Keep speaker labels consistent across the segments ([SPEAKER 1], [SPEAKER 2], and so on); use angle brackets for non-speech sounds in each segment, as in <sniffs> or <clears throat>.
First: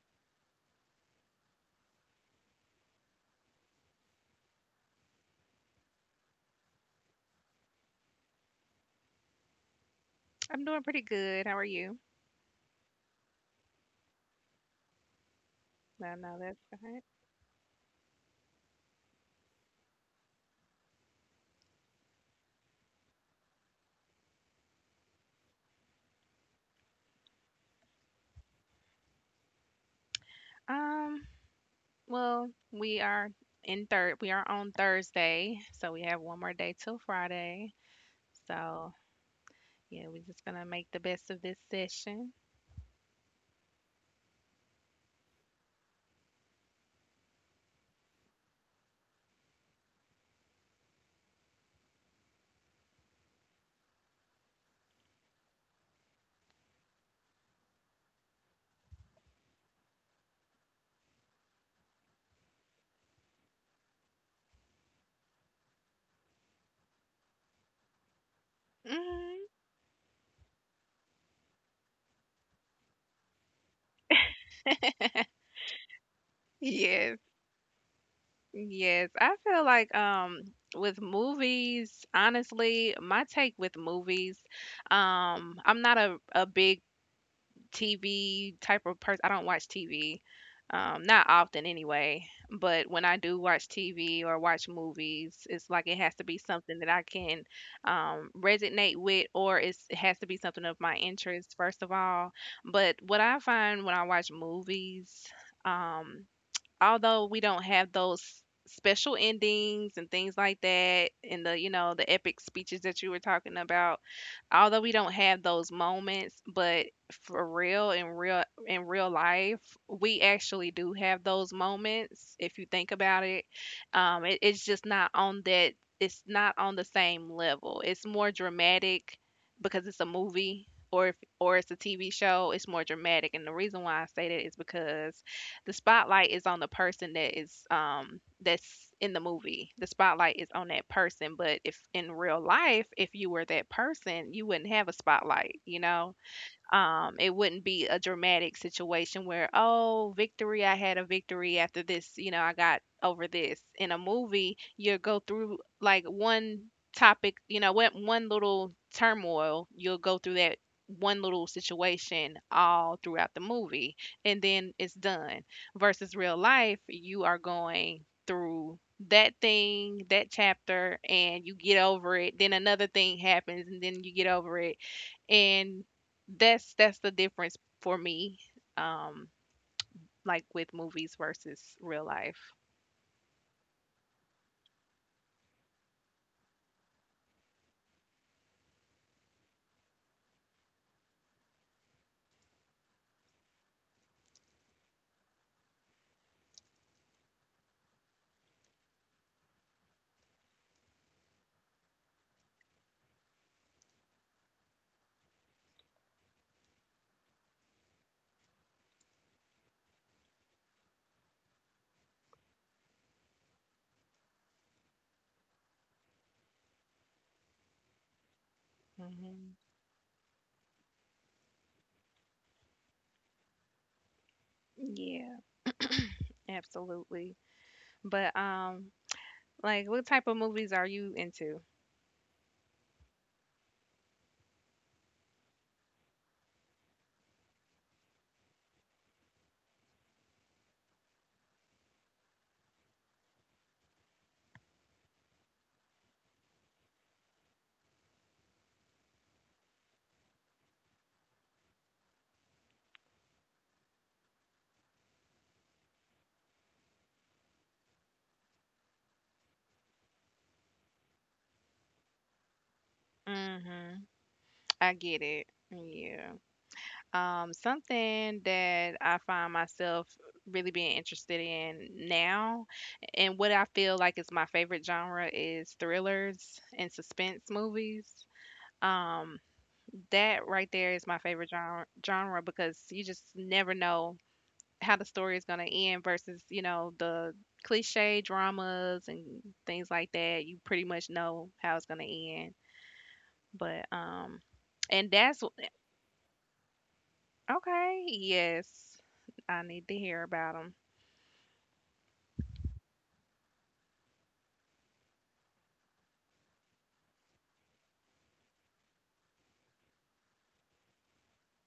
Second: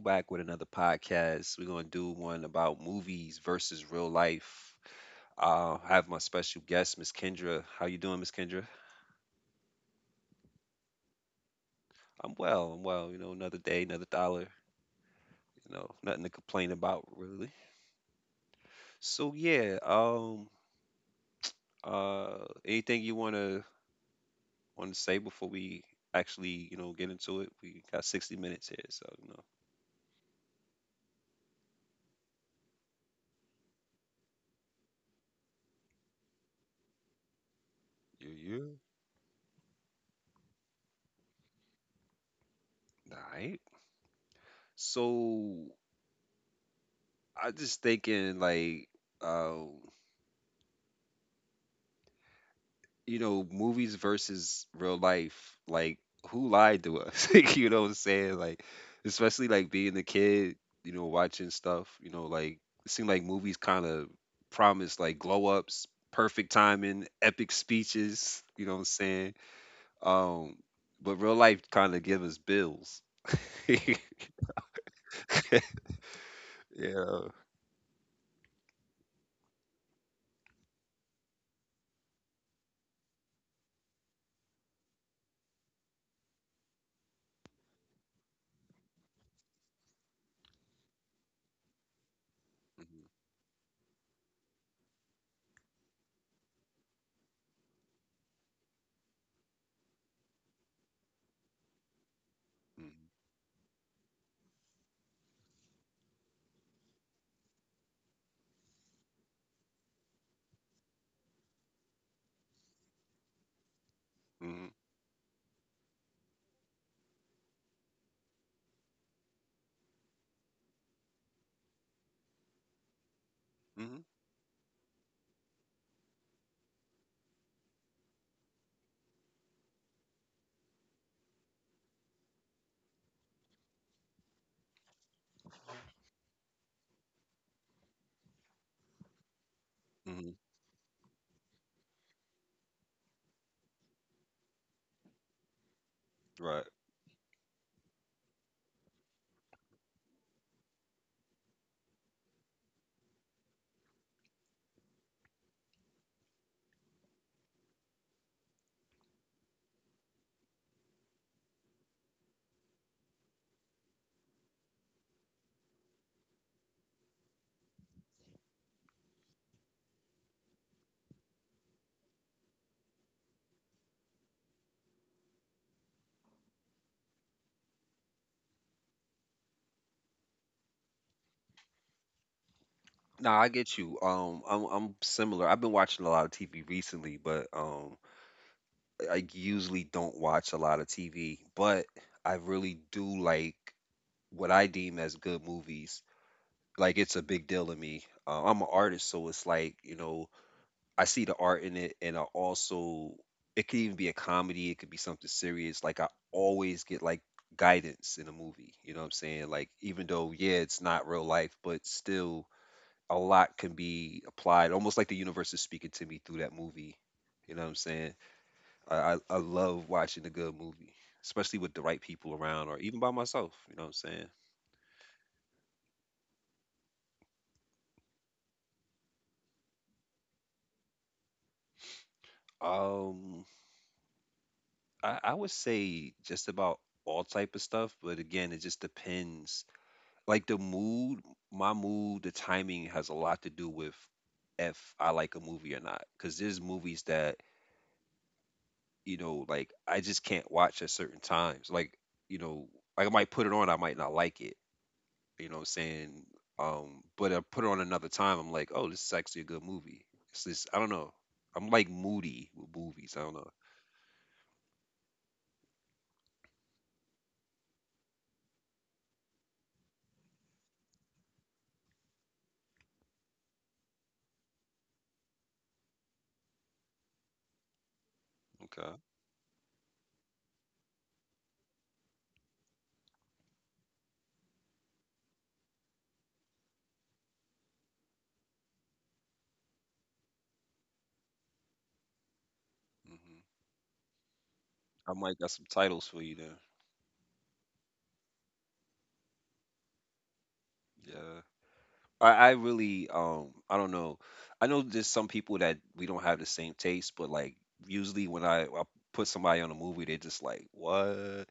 [SPEAKER 1] back with another podcast. We're gonna do one about movies versus real life. I have my special guest, Miss Kendra. How you doing, Miss Kendra?
[SPEAKER 2] I'm doing pretty good. How are you?
[SPEAKER 1] I'm well. I'm well. You know, another day, another dollar. You know,
[SPEAKER 2] No,
[SPEAKER 1] nothing to
[SPEAKER 2] no, that's
[SPEAKER 1] complain
[SPEAKER 2] good.
[SPEAKER 1] about really. So yeah. Anything you wanna say before we actually you know get into it? We got 60 minutes here, so you know.
[SPEAKER 2] Um, well, we are in third. We are on Thursday, so we have one more day till Friday.
[SPEAKER 1] Yeah, yeah.
[SPEAKER 2] So yeah, we're just gonna make the best of this session.
[SPEAKER 1] All right. So I just thinking like. um. you know, movies versus real life, like who lied to us? <laughs> Like, you know what I'm saying? Like, especially like being a kid, you know, watching stuff, you know, like it seemed like movies kind of promised like glow ups, perfect timing, epic speeches, you know what I'm saying?
[SPEAKER 2] Hmm
[SPEAKER 1] Um, but real life kind of give us bills. <laughs> Yeah.
[SPEAKER 2] Yes, yes. I feel like with movies, honestly, my take with movies, I'm not a big TV type of person. I don't watch TV, not often anyway. But
[SPEAKER 1] Mhm,
[SPEAKER 2] when I do watch TV or watch movies, it's like it has to be something that I can resonate with, it has to be something of my interest first of all. But what I find when I watch movies. Um, although we don't have those special endings and things like that and the you know the epic speeches that you were talking about, although
[SPEAKER 1] mhm,
[SPEAKER 2] we don't have those moments, but for real in real life we actually do have those moments if you think about it.
[SPEAKER 1] mhm,
[SPEAKER 2] It's just not on that it's not on the same level. It's more dramatic because it's a movie or if, or it's a TV show. It's more dramatic, and the reason why I say that is because the spotlight is on the person that is that's in the movie. The spotlight
[SPEAKER 1] mhm,
[SPEAKER 2] is on that person, but if in real life, if you were that person, you wouldn't have a spotlight, you know?
[SPEAKER 1] right.
[SPEAKER 2] It wouldn't be a dramatic situation where, oh, victory, I had a victory after this. You know, I got over this. In a movie, you'll go through like one topic, you know what, one little turmoil. You'll go through that one little situation all throughout the movie, and then it's done, versus real life. You are going through that thing, that chapter, and you get over it. Then another thing happens, and then you get over it. And that's the difference for me, um like with movies versus real life.
[SPEAKER 1] Nah, I get you. I'm similar. I've been watching a lot of TV recently, but I usually don't watch a lot of TV, but I really do like what I deem as good movies. Like it's a big deal to me. I'm an artist, so it's like you know I see the art in it, and I also it could even be a comedy, it could be something serious. Like I always get like guidance in a movie. You know what I'm saying? Like even though yeah, it's not real life, but still a lot can be applied. Almost like the universe is speaking to me through that movie. You know what I'm saying? I
[SPEAKER 2] Hmm
[SPEAKER 1] love watching a good movie, especially with the right people around, or even by myself. You know what I'm saying?
[SPEAKER 2] yeah, absolutely. But like what type of movies are you into?
[SPEAKER 1] Um, I would say just about all type of stuff, but again, it just depends. Like the mood, my mood, the timing has a lot to do with if I like a movie or not. Because there's movies that you know, like I just can't watch at certain times. Like you know, like I might put it on, I might not like it, you know what I'm saying? But I put it on another time. I'm like, oh, this is actually a good movie. It's this, I don't know. I'm like moody with movies. I don't know.
[SPEAKER 2] Hmm I get it, yeah. Um, something that I find myself really being interested in now, and what I feel like is my favorite genre, is thrillers and suspense movies.
[SPEAKER 1] Okay.
[SPEAKER 2] Um, that right there is my favorite genre because you just never know how the story is going to end versus, you know, the cliche dramas and things like that. You pretty much know how it's going to end.
[SPEAKER 1] Hmm.
[SPEAKER 2] But, and
[SPEAKER 1] I
[SPEAKER 2] that's
[SPEAKER 1] might got some titles for you then.
[SPEAKER 2] okay. Yes, I need to hear about 'em.
[SPEAKER 1] Yeah. I really, I don't know. I know there's some people that we don't have the same taste, but like usually when I put somebody on a movie, they're just like, what?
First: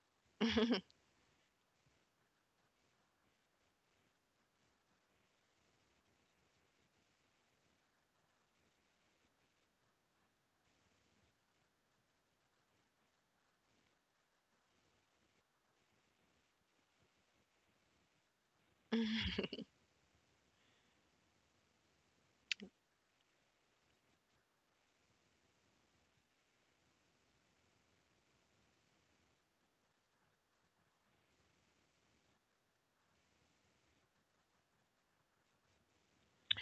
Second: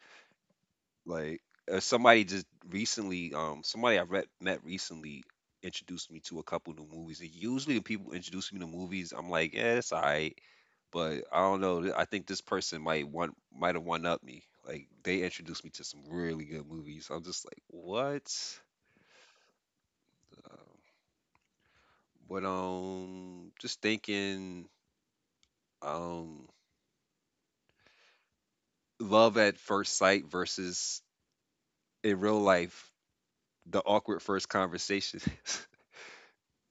[SPEAKER 1] Like somebody just recently, somebody I re- met recently introduced me to a couple new movies. And usually, when people introduce me to movies, I'm like, yeah, it's alright. But I don't know. I think this person might have one up me. Like they introduced me to some really good movies. I'm just like, what? Um, but just thinking, um, love at first sight versus in real life, the awkward first conversation. <laughs>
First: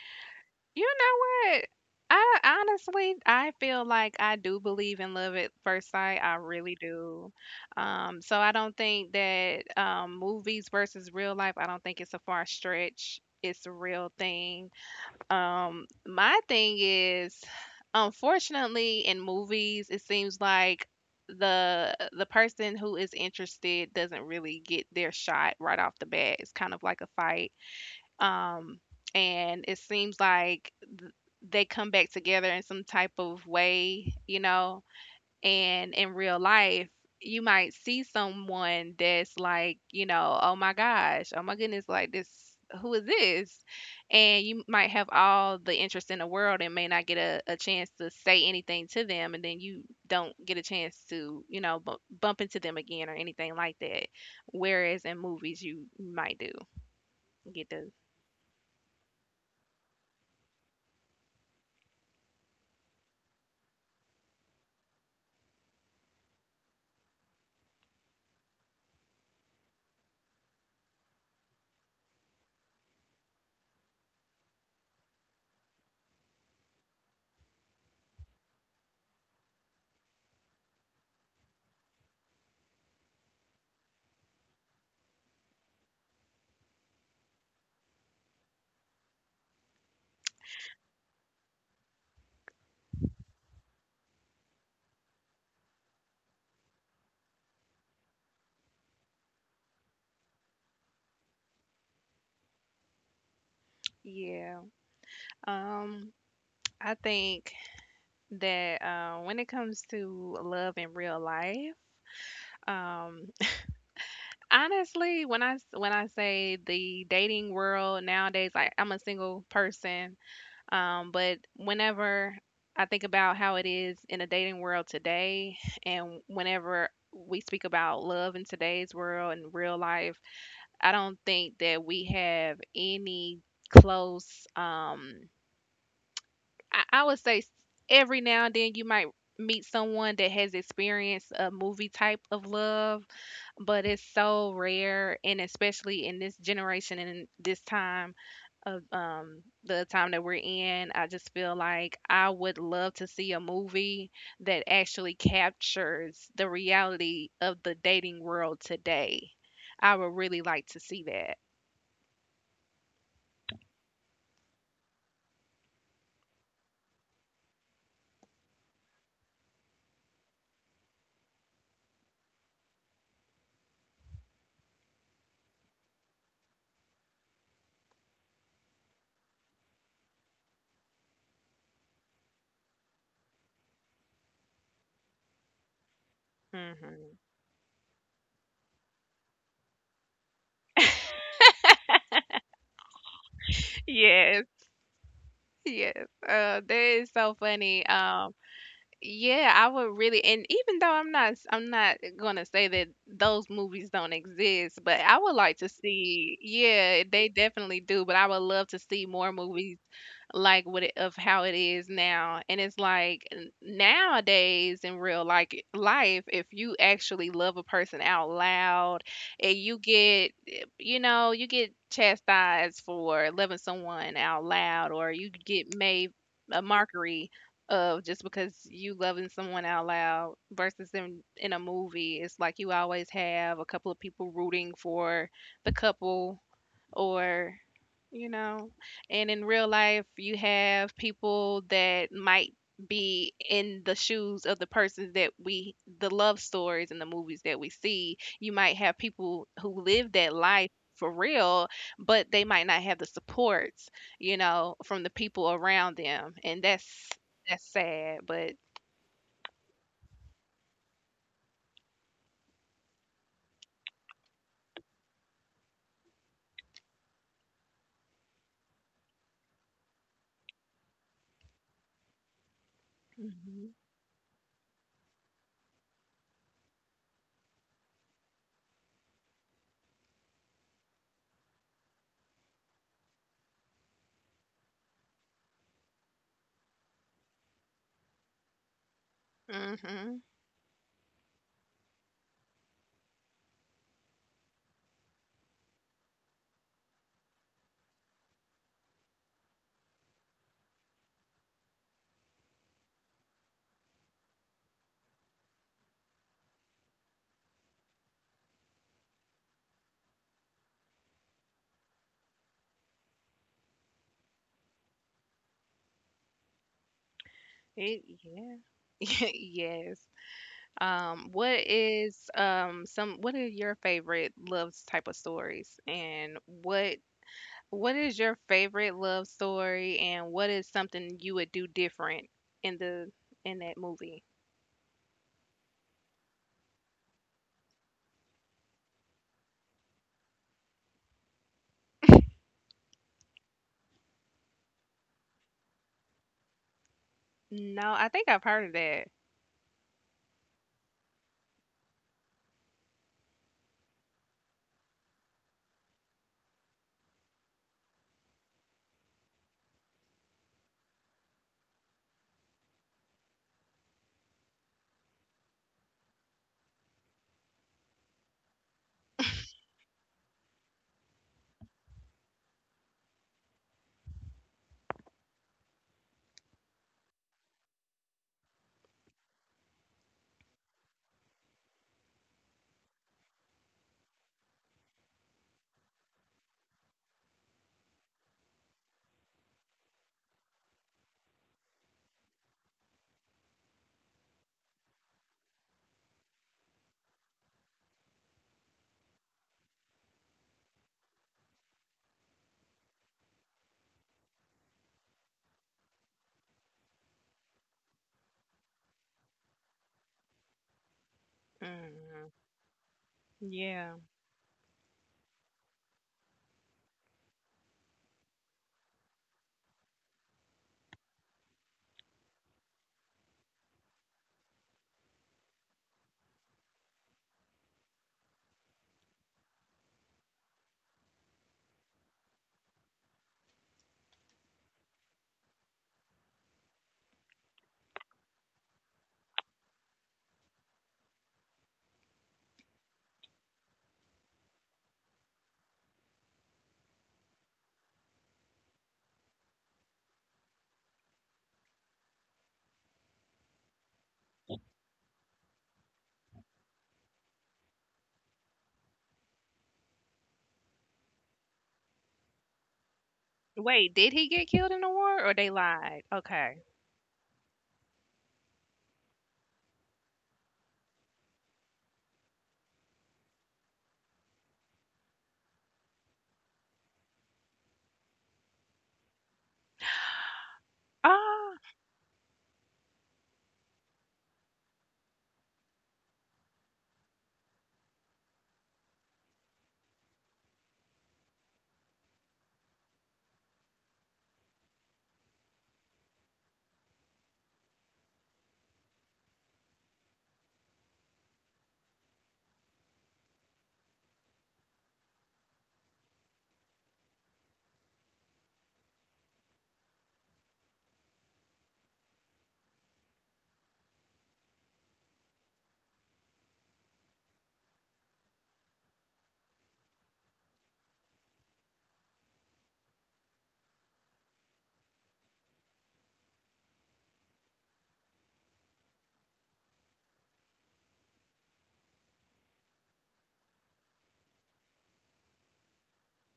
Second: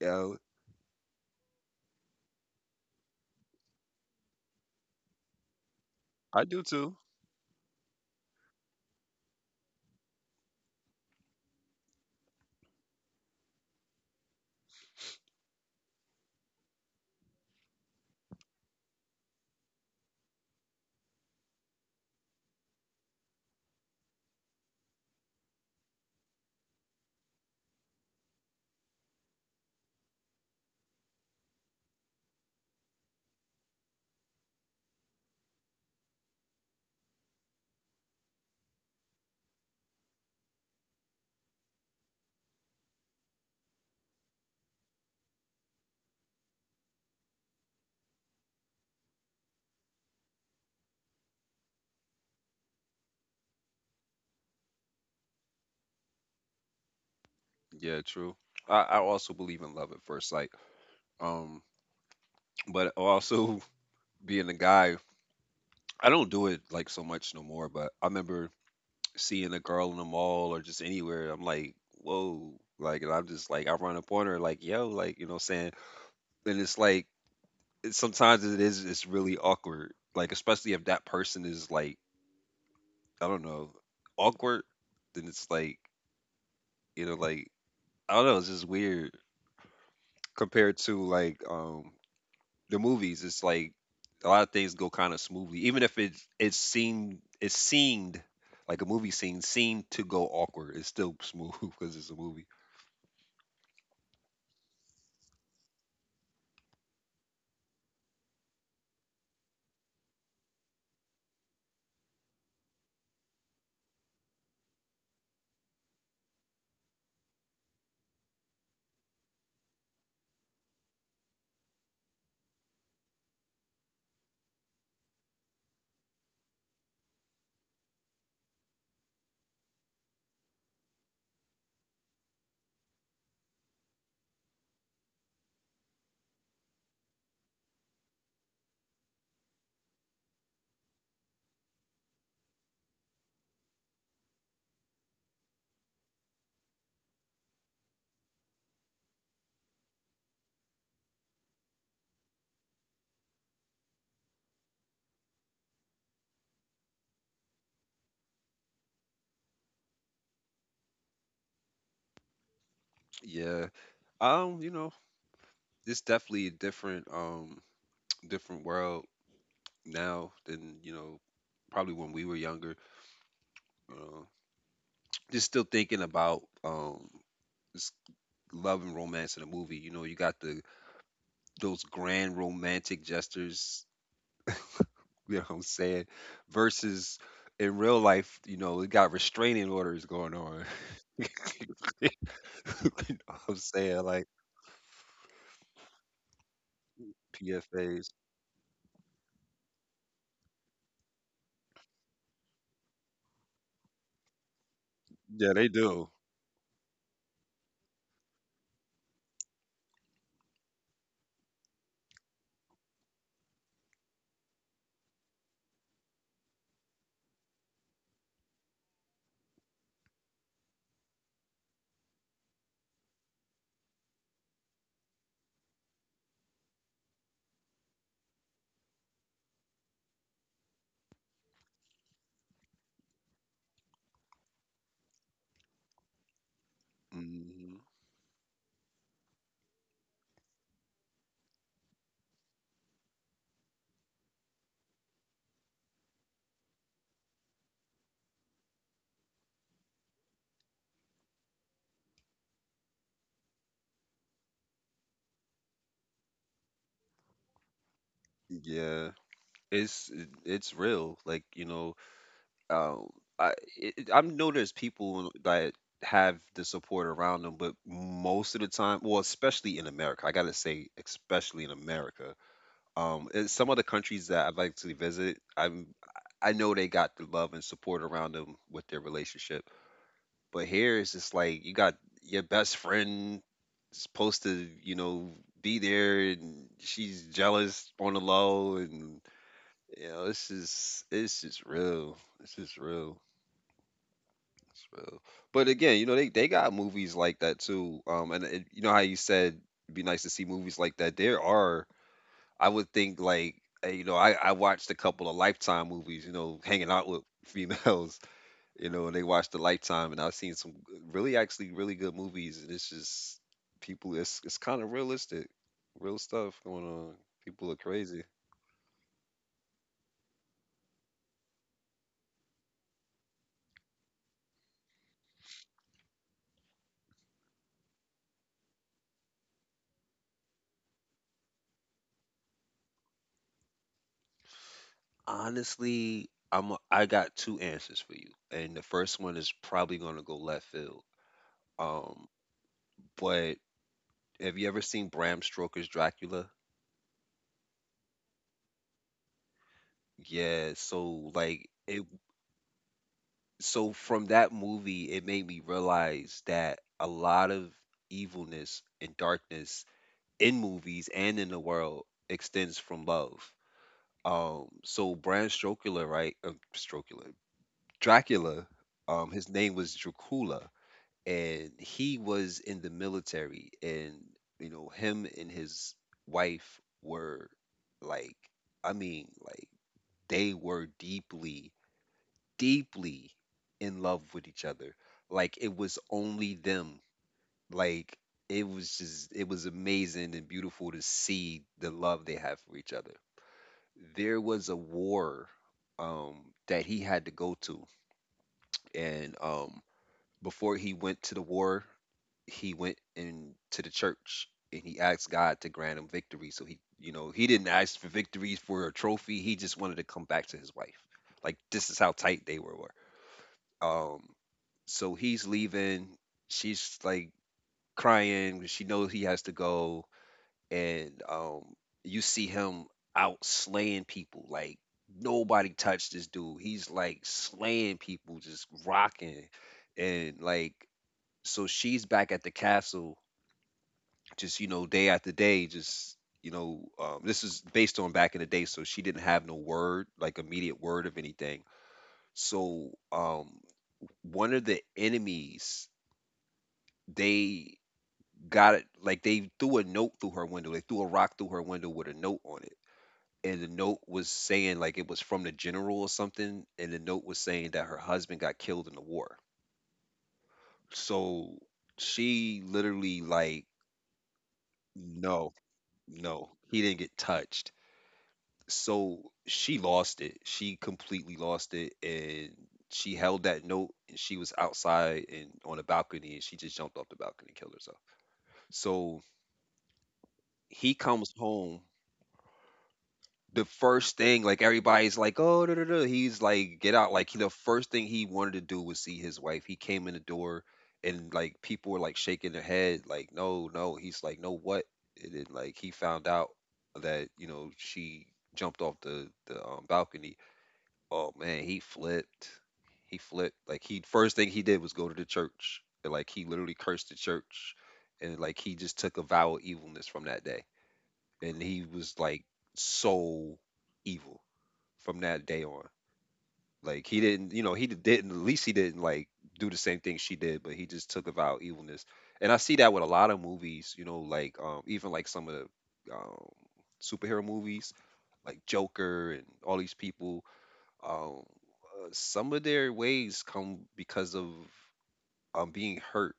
[SPEAKER 1] Yeah,
[SPEAKER 2] You know what? I honestly, I feel like I do believe in love at first sight. I
[SPEAKER 1] I do
[SPEAKER 2] really
[SPEAKER 1] too.
[SPEAKER 2] do. I don't think that movies versus real life, I don't think it's a far stretch. It's a real thing. My thing is, unfortunately, in movies, it seems like the person who is interested doesn't really get their shot right off the bat. It's kind of like a fight. Um, and it seems like they come back together in some type of way, you know. And in real life, you might see someone that's like, you know, oh my gosh, oh my goodness, like this, who is this? And you might have all the interest in the world and may not get a chance to say anything to them. And then you don't get a chance to, you know, bump into them again or anything like that. Whereas in movies, you might do get to,
[SPEAKER 1] Yeah, true. I also believe in love at first sight. Um, but also <laughs> being a guy, I don't do it like so much no more. But I remember seeing a girl in the mall or just anywhere. I'm like, whoa, like, and I'm just like, I run up on her, like, yo, like, you know, what I'm saying, and it's like, it, sometimes it is, it's really awkward. Like, especially if that person is like, I don't know, awkward, then it's like, you know, like, I don't know, it's just weird compared to the movies, it's like a lot of things go kind of smoothly, even if it it seemed like a movie scene seemed to go awkward. It's still smooth <laughs> because it's a movie.
[SPEAKER 2] yeah. Um, I think that when it comes to love in real life, um, honestly, when I say the dating world nowadays, like I'm a single person, but whenever I think about how it is in the dating world today, and whenever we speak about love in today's world and real life, I don't think that we have any close. I would say, every now and then you might meet someone that has experienced a movie type of love, but it's so rare, and especially in this generation and in this time of the time that we're in, I just feel like I would love to see a movie that actually captures the reality of the dating world today. I would really like to see that.
[SPEAKER 1] Yeah, you know, it's definitely a different <tsk> different world now than you know probably when we were younger. Uh, just still thinking about this love and romance in a movie. You know, you got the those grand romantic gestures. You know what I'm saying? Versus
[SPEAKER 2] Hmm
[SPEAKER 1] in real life, you know, we got restraining orders going on. <laughs> You know what I'm saying? Like
[SPEAKER 2] Yes, yes. That is so funny.
[SPEAKER 1] PFAs.
[SPEAKER 2] Yeah, I would really, and even though I'm not gonna say that those movies don't exist, but I would
[SPEAKER 1] Yeah,
[SPEAKER 2] like
[SPEAKER 1] they
[SPEAKER 2] to
[SPEAKER 1] do.
[SPEAKER 2] see, yeah, they definitely do, but I would love to see more movies like what it, of how it is now. And it's like, nowadays in real life, if you actually love a person out loud, and you get, you know, you get chastised for loving someone out loud, or you get made a mockery of just because you loving someone out loud, versus in a movie it's like you always have a couple of people rooting for the couple, or
[SPEAKER 1] Hmm.
[SPEAKER 2] you know, and in real life, you have people that might be in the shoes of the persons that the love stories and the movies that we see. You might have people who live that life for real, but they might not have the supports, you know, from the people around them. And that's sad, but.
[SPEAKER 1] Yeah. It's it's real. Like, you know, um, I it, I know there's people that have the support around them, but most of the time, well, especially in America, I gotta say, especially in America, in some
[SPEAKER 2] Hmm
[SPEAKER 1] of the countries that I'd like to visit, I'm I know they got the love and support around them with their relationship, but here it's just like you got your best friend supposed to you know be there, and she's jealous on the low, and you
[SPEAKER 2] hmm
[SPEAKER 1] know this is it's just real, it's just real. It's real. But again, you know they got movies like that too. And it, you know how you said it'd be nice to see movies like that. There are I would think like you know I watched a couple of Lifetime movies, you know, hanging out with <laughs> females, you know, and they watched the Lifetime, and I've seen some really actually really good movies, and it's just people. It's kind of realistic, real stuff going on. People are
[SPEAKER 2] It,
[SPEAKER 1] crazy.
[SPEAKER 2] yeah. <laughs> Yes. What is some what are your favorite love type of stories, and what is your favorite love story, and what is something you would do different in the in that movie?
[SPEAKER 1] Honestly, I got two answers for you, and the first one is probably gonna go left field. Um, but have you ever seen Bram Stoker's Dracula?
[SPEAKER 2] No, I think I've heard of that.
[SPEAKER 1] Yeah, so like it so from that movie, it made me realize that a lot of evilness and darkness in movies and in the world extends from love. So Bram Stoker, right? Stoker, Dracula. His name was Dracula, and he was in the military, and you know him and his wife were like, I mean, like they were deeply in love with each other. Like it was only them. Like it was just it was amazing and beautiful to see the love they have for each other. There was a war um that he had to go to and before he went to the war, he went into the church and he asked God to grant him victory. So he, you know, he didn't ask for victories for a trophy. He just wanted to come back to his wife. Like this is how
[SPEAKER 2] Mm,
[SPEAKER 1] tight they were.
[SPEAKER 2] yeah.
[SPEAKER 1] Um, so he's leaving. She's like crying 'cause she knows he has to go. And you see him out slaying people. Like nobody touched this dude. He's like slaying people, just rocking. And like, so she's back at the castle, just, you know, day after day, just. You know, this is based on back in the day, so she didn't have no word, like immediate word of anything. So, one of the enemies they got it like they threw a note through her window. They threw a rock through her window with a note on it. And the note was saying like it was from the general or something. And the note was saying that her husband got killed in the war. So she literally like,
[SPEAKER 2] Wait, did he get killed in the war or
[SPEAKER 1] no,
[SPEAKER 2] they lied?
[SPEAKER 1] no,
[SPEAKER 2] Okay.
[SPEAKER 1] he didn't get touched. So she lost it. She completely lost it. And she held that note and she was outside and on a balcony and she just jumped off the balcony and killed herself. So he comes
[SPEAKER 2] Ah.
[SPEAKER 1] home the first thing, like everybody's like, oh, da, da, da," he's like, get out. Like the first thing he wanted to do was see his wife. He came in the door and like people were like shaking their head, like, no, no. He's like, no, what? And then like he found out that, you know, she jumped off the balcony. Oh man, he flipped. He flipped. Like he first thing he did was go to the church. And, like he literally cursed the church. And like he just took a vow of evilness from that day and he was like so evil from that day on. Like he didn't, you know, he didn't. At least he didn't like do the same thing she did, but he just took about evilness. And I see that with a lot of movies, you know, like even like some of the superhero movies, like Joker and all these people. Um, some of their ways come because of being hurt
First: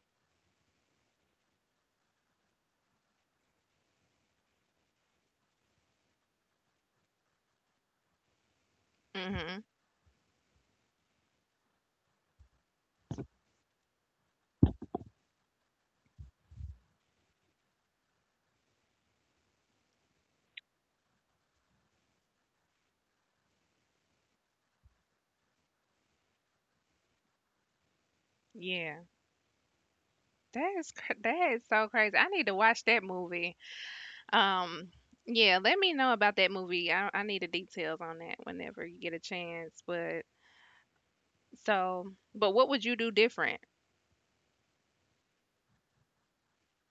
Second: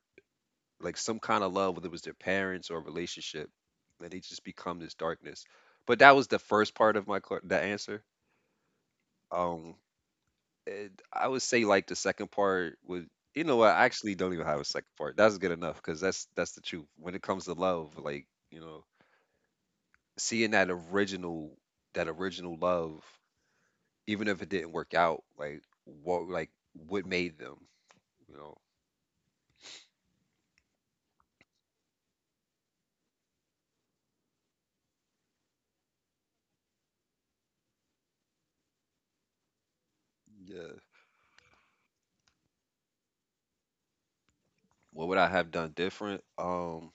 [SPEAKER 1] like some kind of love, whether it was their parents or a relationship, and they just become this darkness. But that was the first part of the answer.
[SPEAKER 2] Mm-hmm.
[SPEAKER 1] Um, and I would say like the second part would, you know, what, I actually don't even have a second part. That's good enough because that's the truth when it comes to love. Like seeing that original love, even if it didn't work out, like what made them, you know,
[SPEAKER 2] Yeah. That is so crazy. I need to watch that movie. Um, yeah, let me know about that movie. I need the details on that whenever you get a chance, but
[SPEAKER 1] yeah.
[SPEAKER 2] so but what would you do different?
[SPEAKER 1] What would I have done different? Um,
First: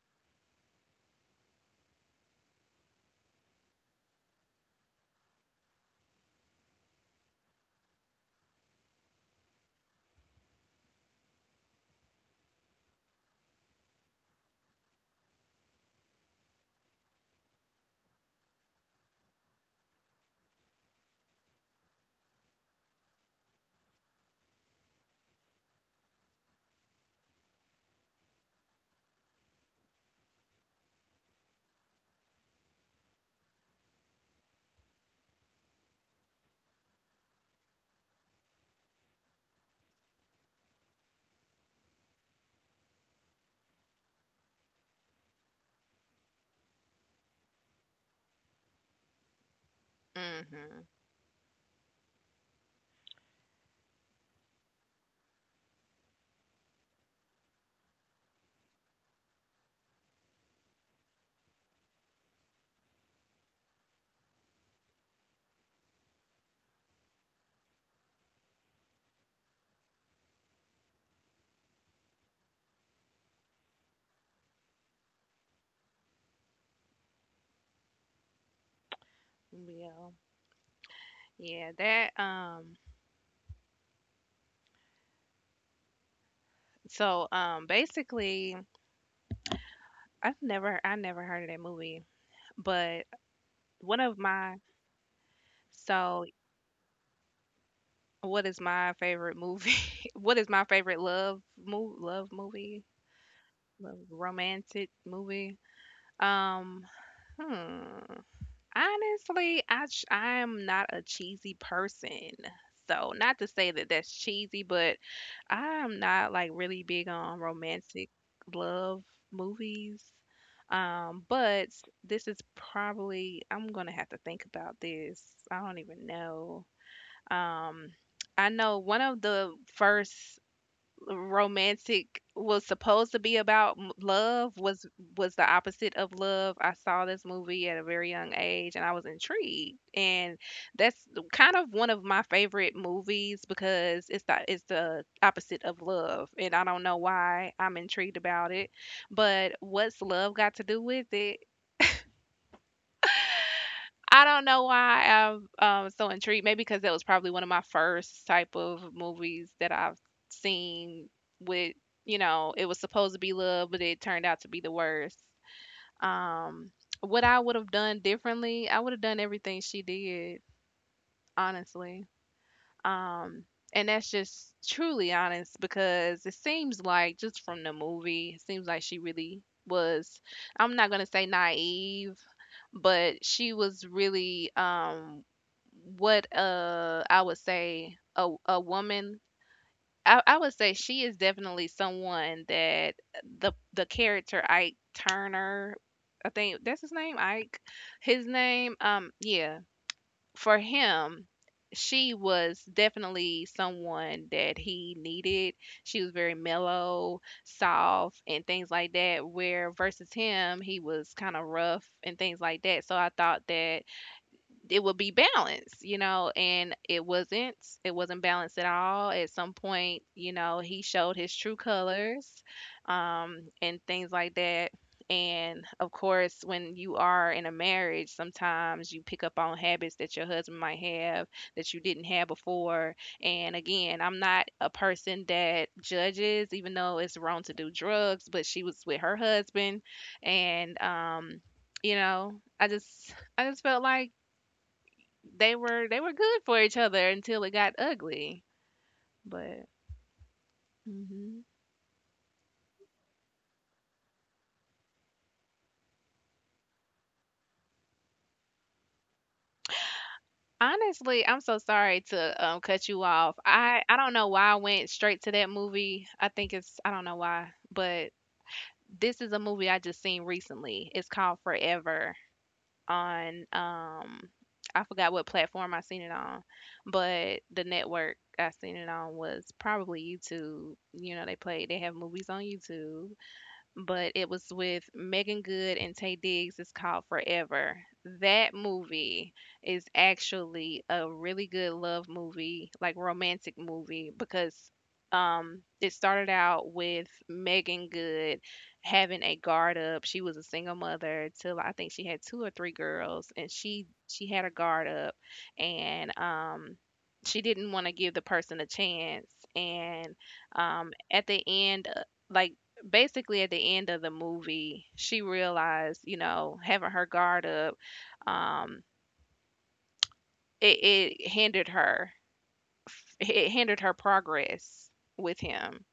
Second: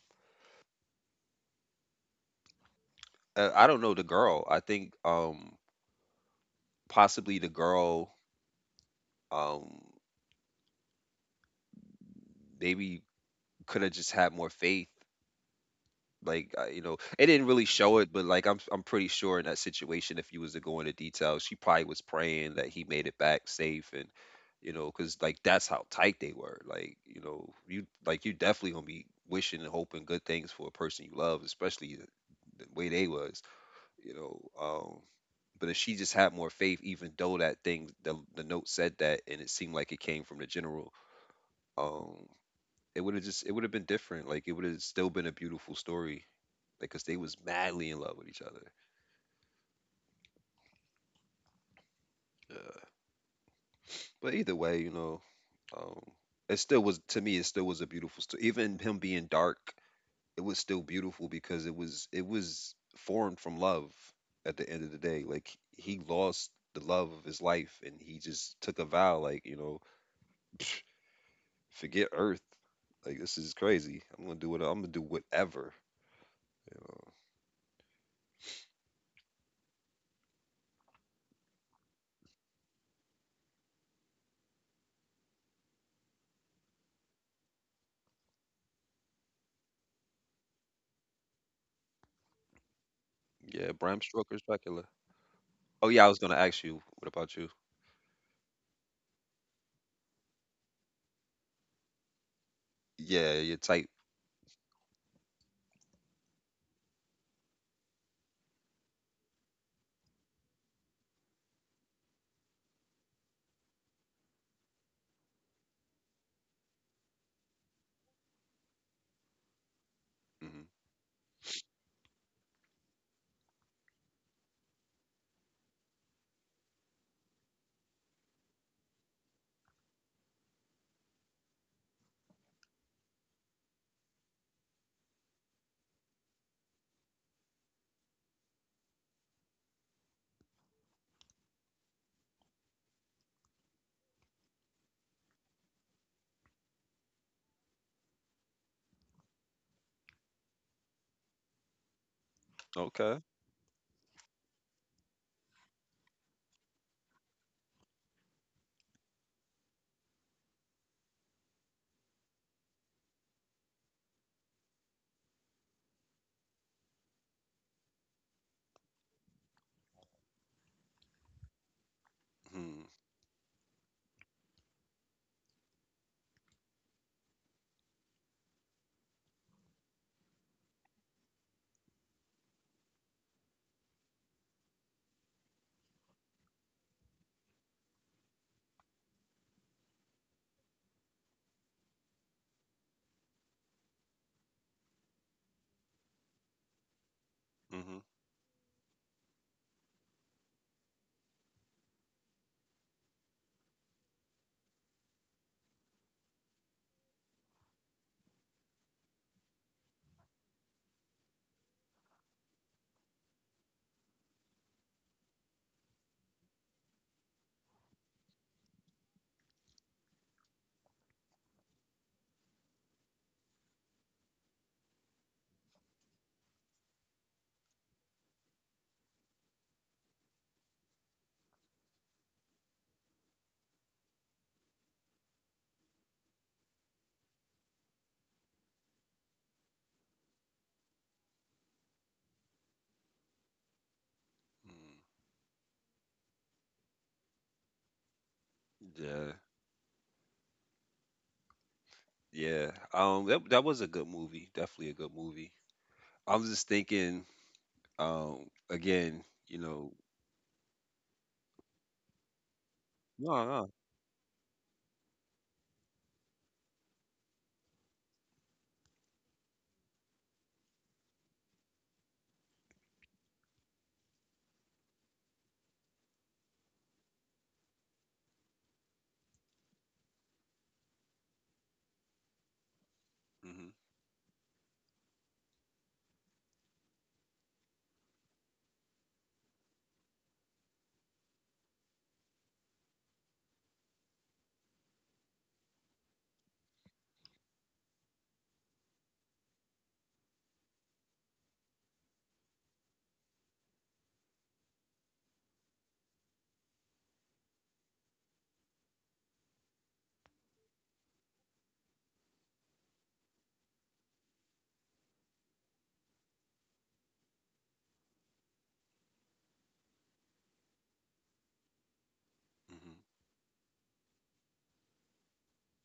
[SPEAKER 1] uh, I don't know the girl. I think possibly the girl um maybe could have just had more faith, like you know it didn't really show it, but like I'm pretty sure in that situation, if you was to go into details, she probably was praying that he made it back safe. And you know, cuz like that's how tight they were. Like, you know, you definitely going to be wishing and hoping good things for a person you love, especially the way they was. You know um but if she just had more faith, even though that thing, the note said that and it seemed like it came from the general, um, it would have just it would have been different. Like, it would have still been a beautiful story. Like, cause they was madly in love with each other.
[SPEAKER 2] Mm-hmm.
[SPEAKER 1] Yeah. But either way, um, it still was to me. It still was a beautiful story. Even him being dark, it was still beautiful, because it was formed from love. At the end of the day, like, he lost the love of his life, and he just took a vow, like, <sniffs> forget Earth. Like, this is crazy. I'm gonna do what I'm gonna do, whatever. You know.
[SPEAKER 2] Yeah. Yeah, that so Basically, I never heard of that movie, but
[SPEAKER 1] Yeah,
[SPEAKER 2] one
[SPEAKER 1] Bram
[SPEAKER 2] of
[SPEAKER 1] Stoker's
[SPEAKER 2] my,
[SPEAKER 1] Dracula. Oh yeah, I was
[SPEAKER 2] so
[SPEAKER 1] gonna ask you. What about you?
[SPEAKER 2] what is my favorite movie? <laughs> what is my favorite love movie?
[SPEAKER 1] Yeah, your type.
[SPEAKER 2] Love romantic movie? Um, hmm. Honestly, I am not a cheesy person. So, not to say that that's cheesy, but I'm not like really big on romantic love movies.
[SPEAKER 1] Hmm.
[SPEAKER 2] But this is probably, I'm gonna have to think about this. I don't even know. Um, I know one of the first romantic, was supposed to be about love, was the opposite of love. I saw this movie at a very young age, and I was intrigued. And that's kind of one of my favorite movies because it's the opposite of love, and I don't know why I'm intrigued about it. But what's love got to do with it?
[SPEAKER 1] Okay.
[SPEAKER 2] I don't know why I'm so intrigued. Maybe because that was probably one of my first type of movies that I've seen with, you know, it was supposed to be love, but it turned out to be the worst. Um, what I would have done differently, I would have done everything she did, honestly.
[SPEAKER 1] Mm-hmm.
[SPEAKER 2] Um, and that's just truly honest because it seems like, just from the movie, it seems like she really was, I'm not gonna say naive, but she was really what I would say a woman. I would say she is definitely someone that, the character Ike Turner, I think that's his name, Ike,
[SPEAKER 1] Hmm.
[SPEAKER 2] his name, yeah, for him, she was definitely someone that he needed. She was very mellow, soft, and things like that. Where versus him, he was kind of rough and things like that. So I thought that it would be balanced, you know, and it wasn't. It wasn't balanced at all. At some point, you know, he showed his true colors, and things like that. And of course, when you are in a marriage, sometimes you pick up on habits that your husband might have that you didn't have before. And again, I'm not a person that judges, even though it's wrong to do drugs, but she was with her husband. And, um, you know, I just felt like they were good for each other until it got ugly.
[SPEAKER 1] Yeah.
[SPEAKER 2] But hmm
[SPEAKER 1] Yeah. That was a good movie. Definitely a good movie. I'm just thinking. Again,
[SPEAKER 2] honestly, I'm so sorry to cut you off.
[SPEAKER 1] no, no.
[SPEAKER 2] I don't know why I went straight to that movie. I think it's, I don't know why, but this is a movie I just seen recently. It's called Forever on I forgot what platform I seen it on, but the network I seen it on was probably YouTube. You know, they have movies on YouTube,
[SPEAKER 1] Hmm.
[SPEAKER 2] but it was with Megan Good and Taye Diggs. It's called Forever. That movie is actually a really good love movie, like romantic movie, because it started out with Megan Good having a guard up. She was a single mother till I think she had two or three girls, and she had a guard up, and she didn't want to give the person a chance. And at the end, like basically at the end of the movie, she realized, you know, having her guard up, um, it, it hindered her.
[SPEAKER 1] Hmm.
[SPEAKER 2] It hindered her progress with him.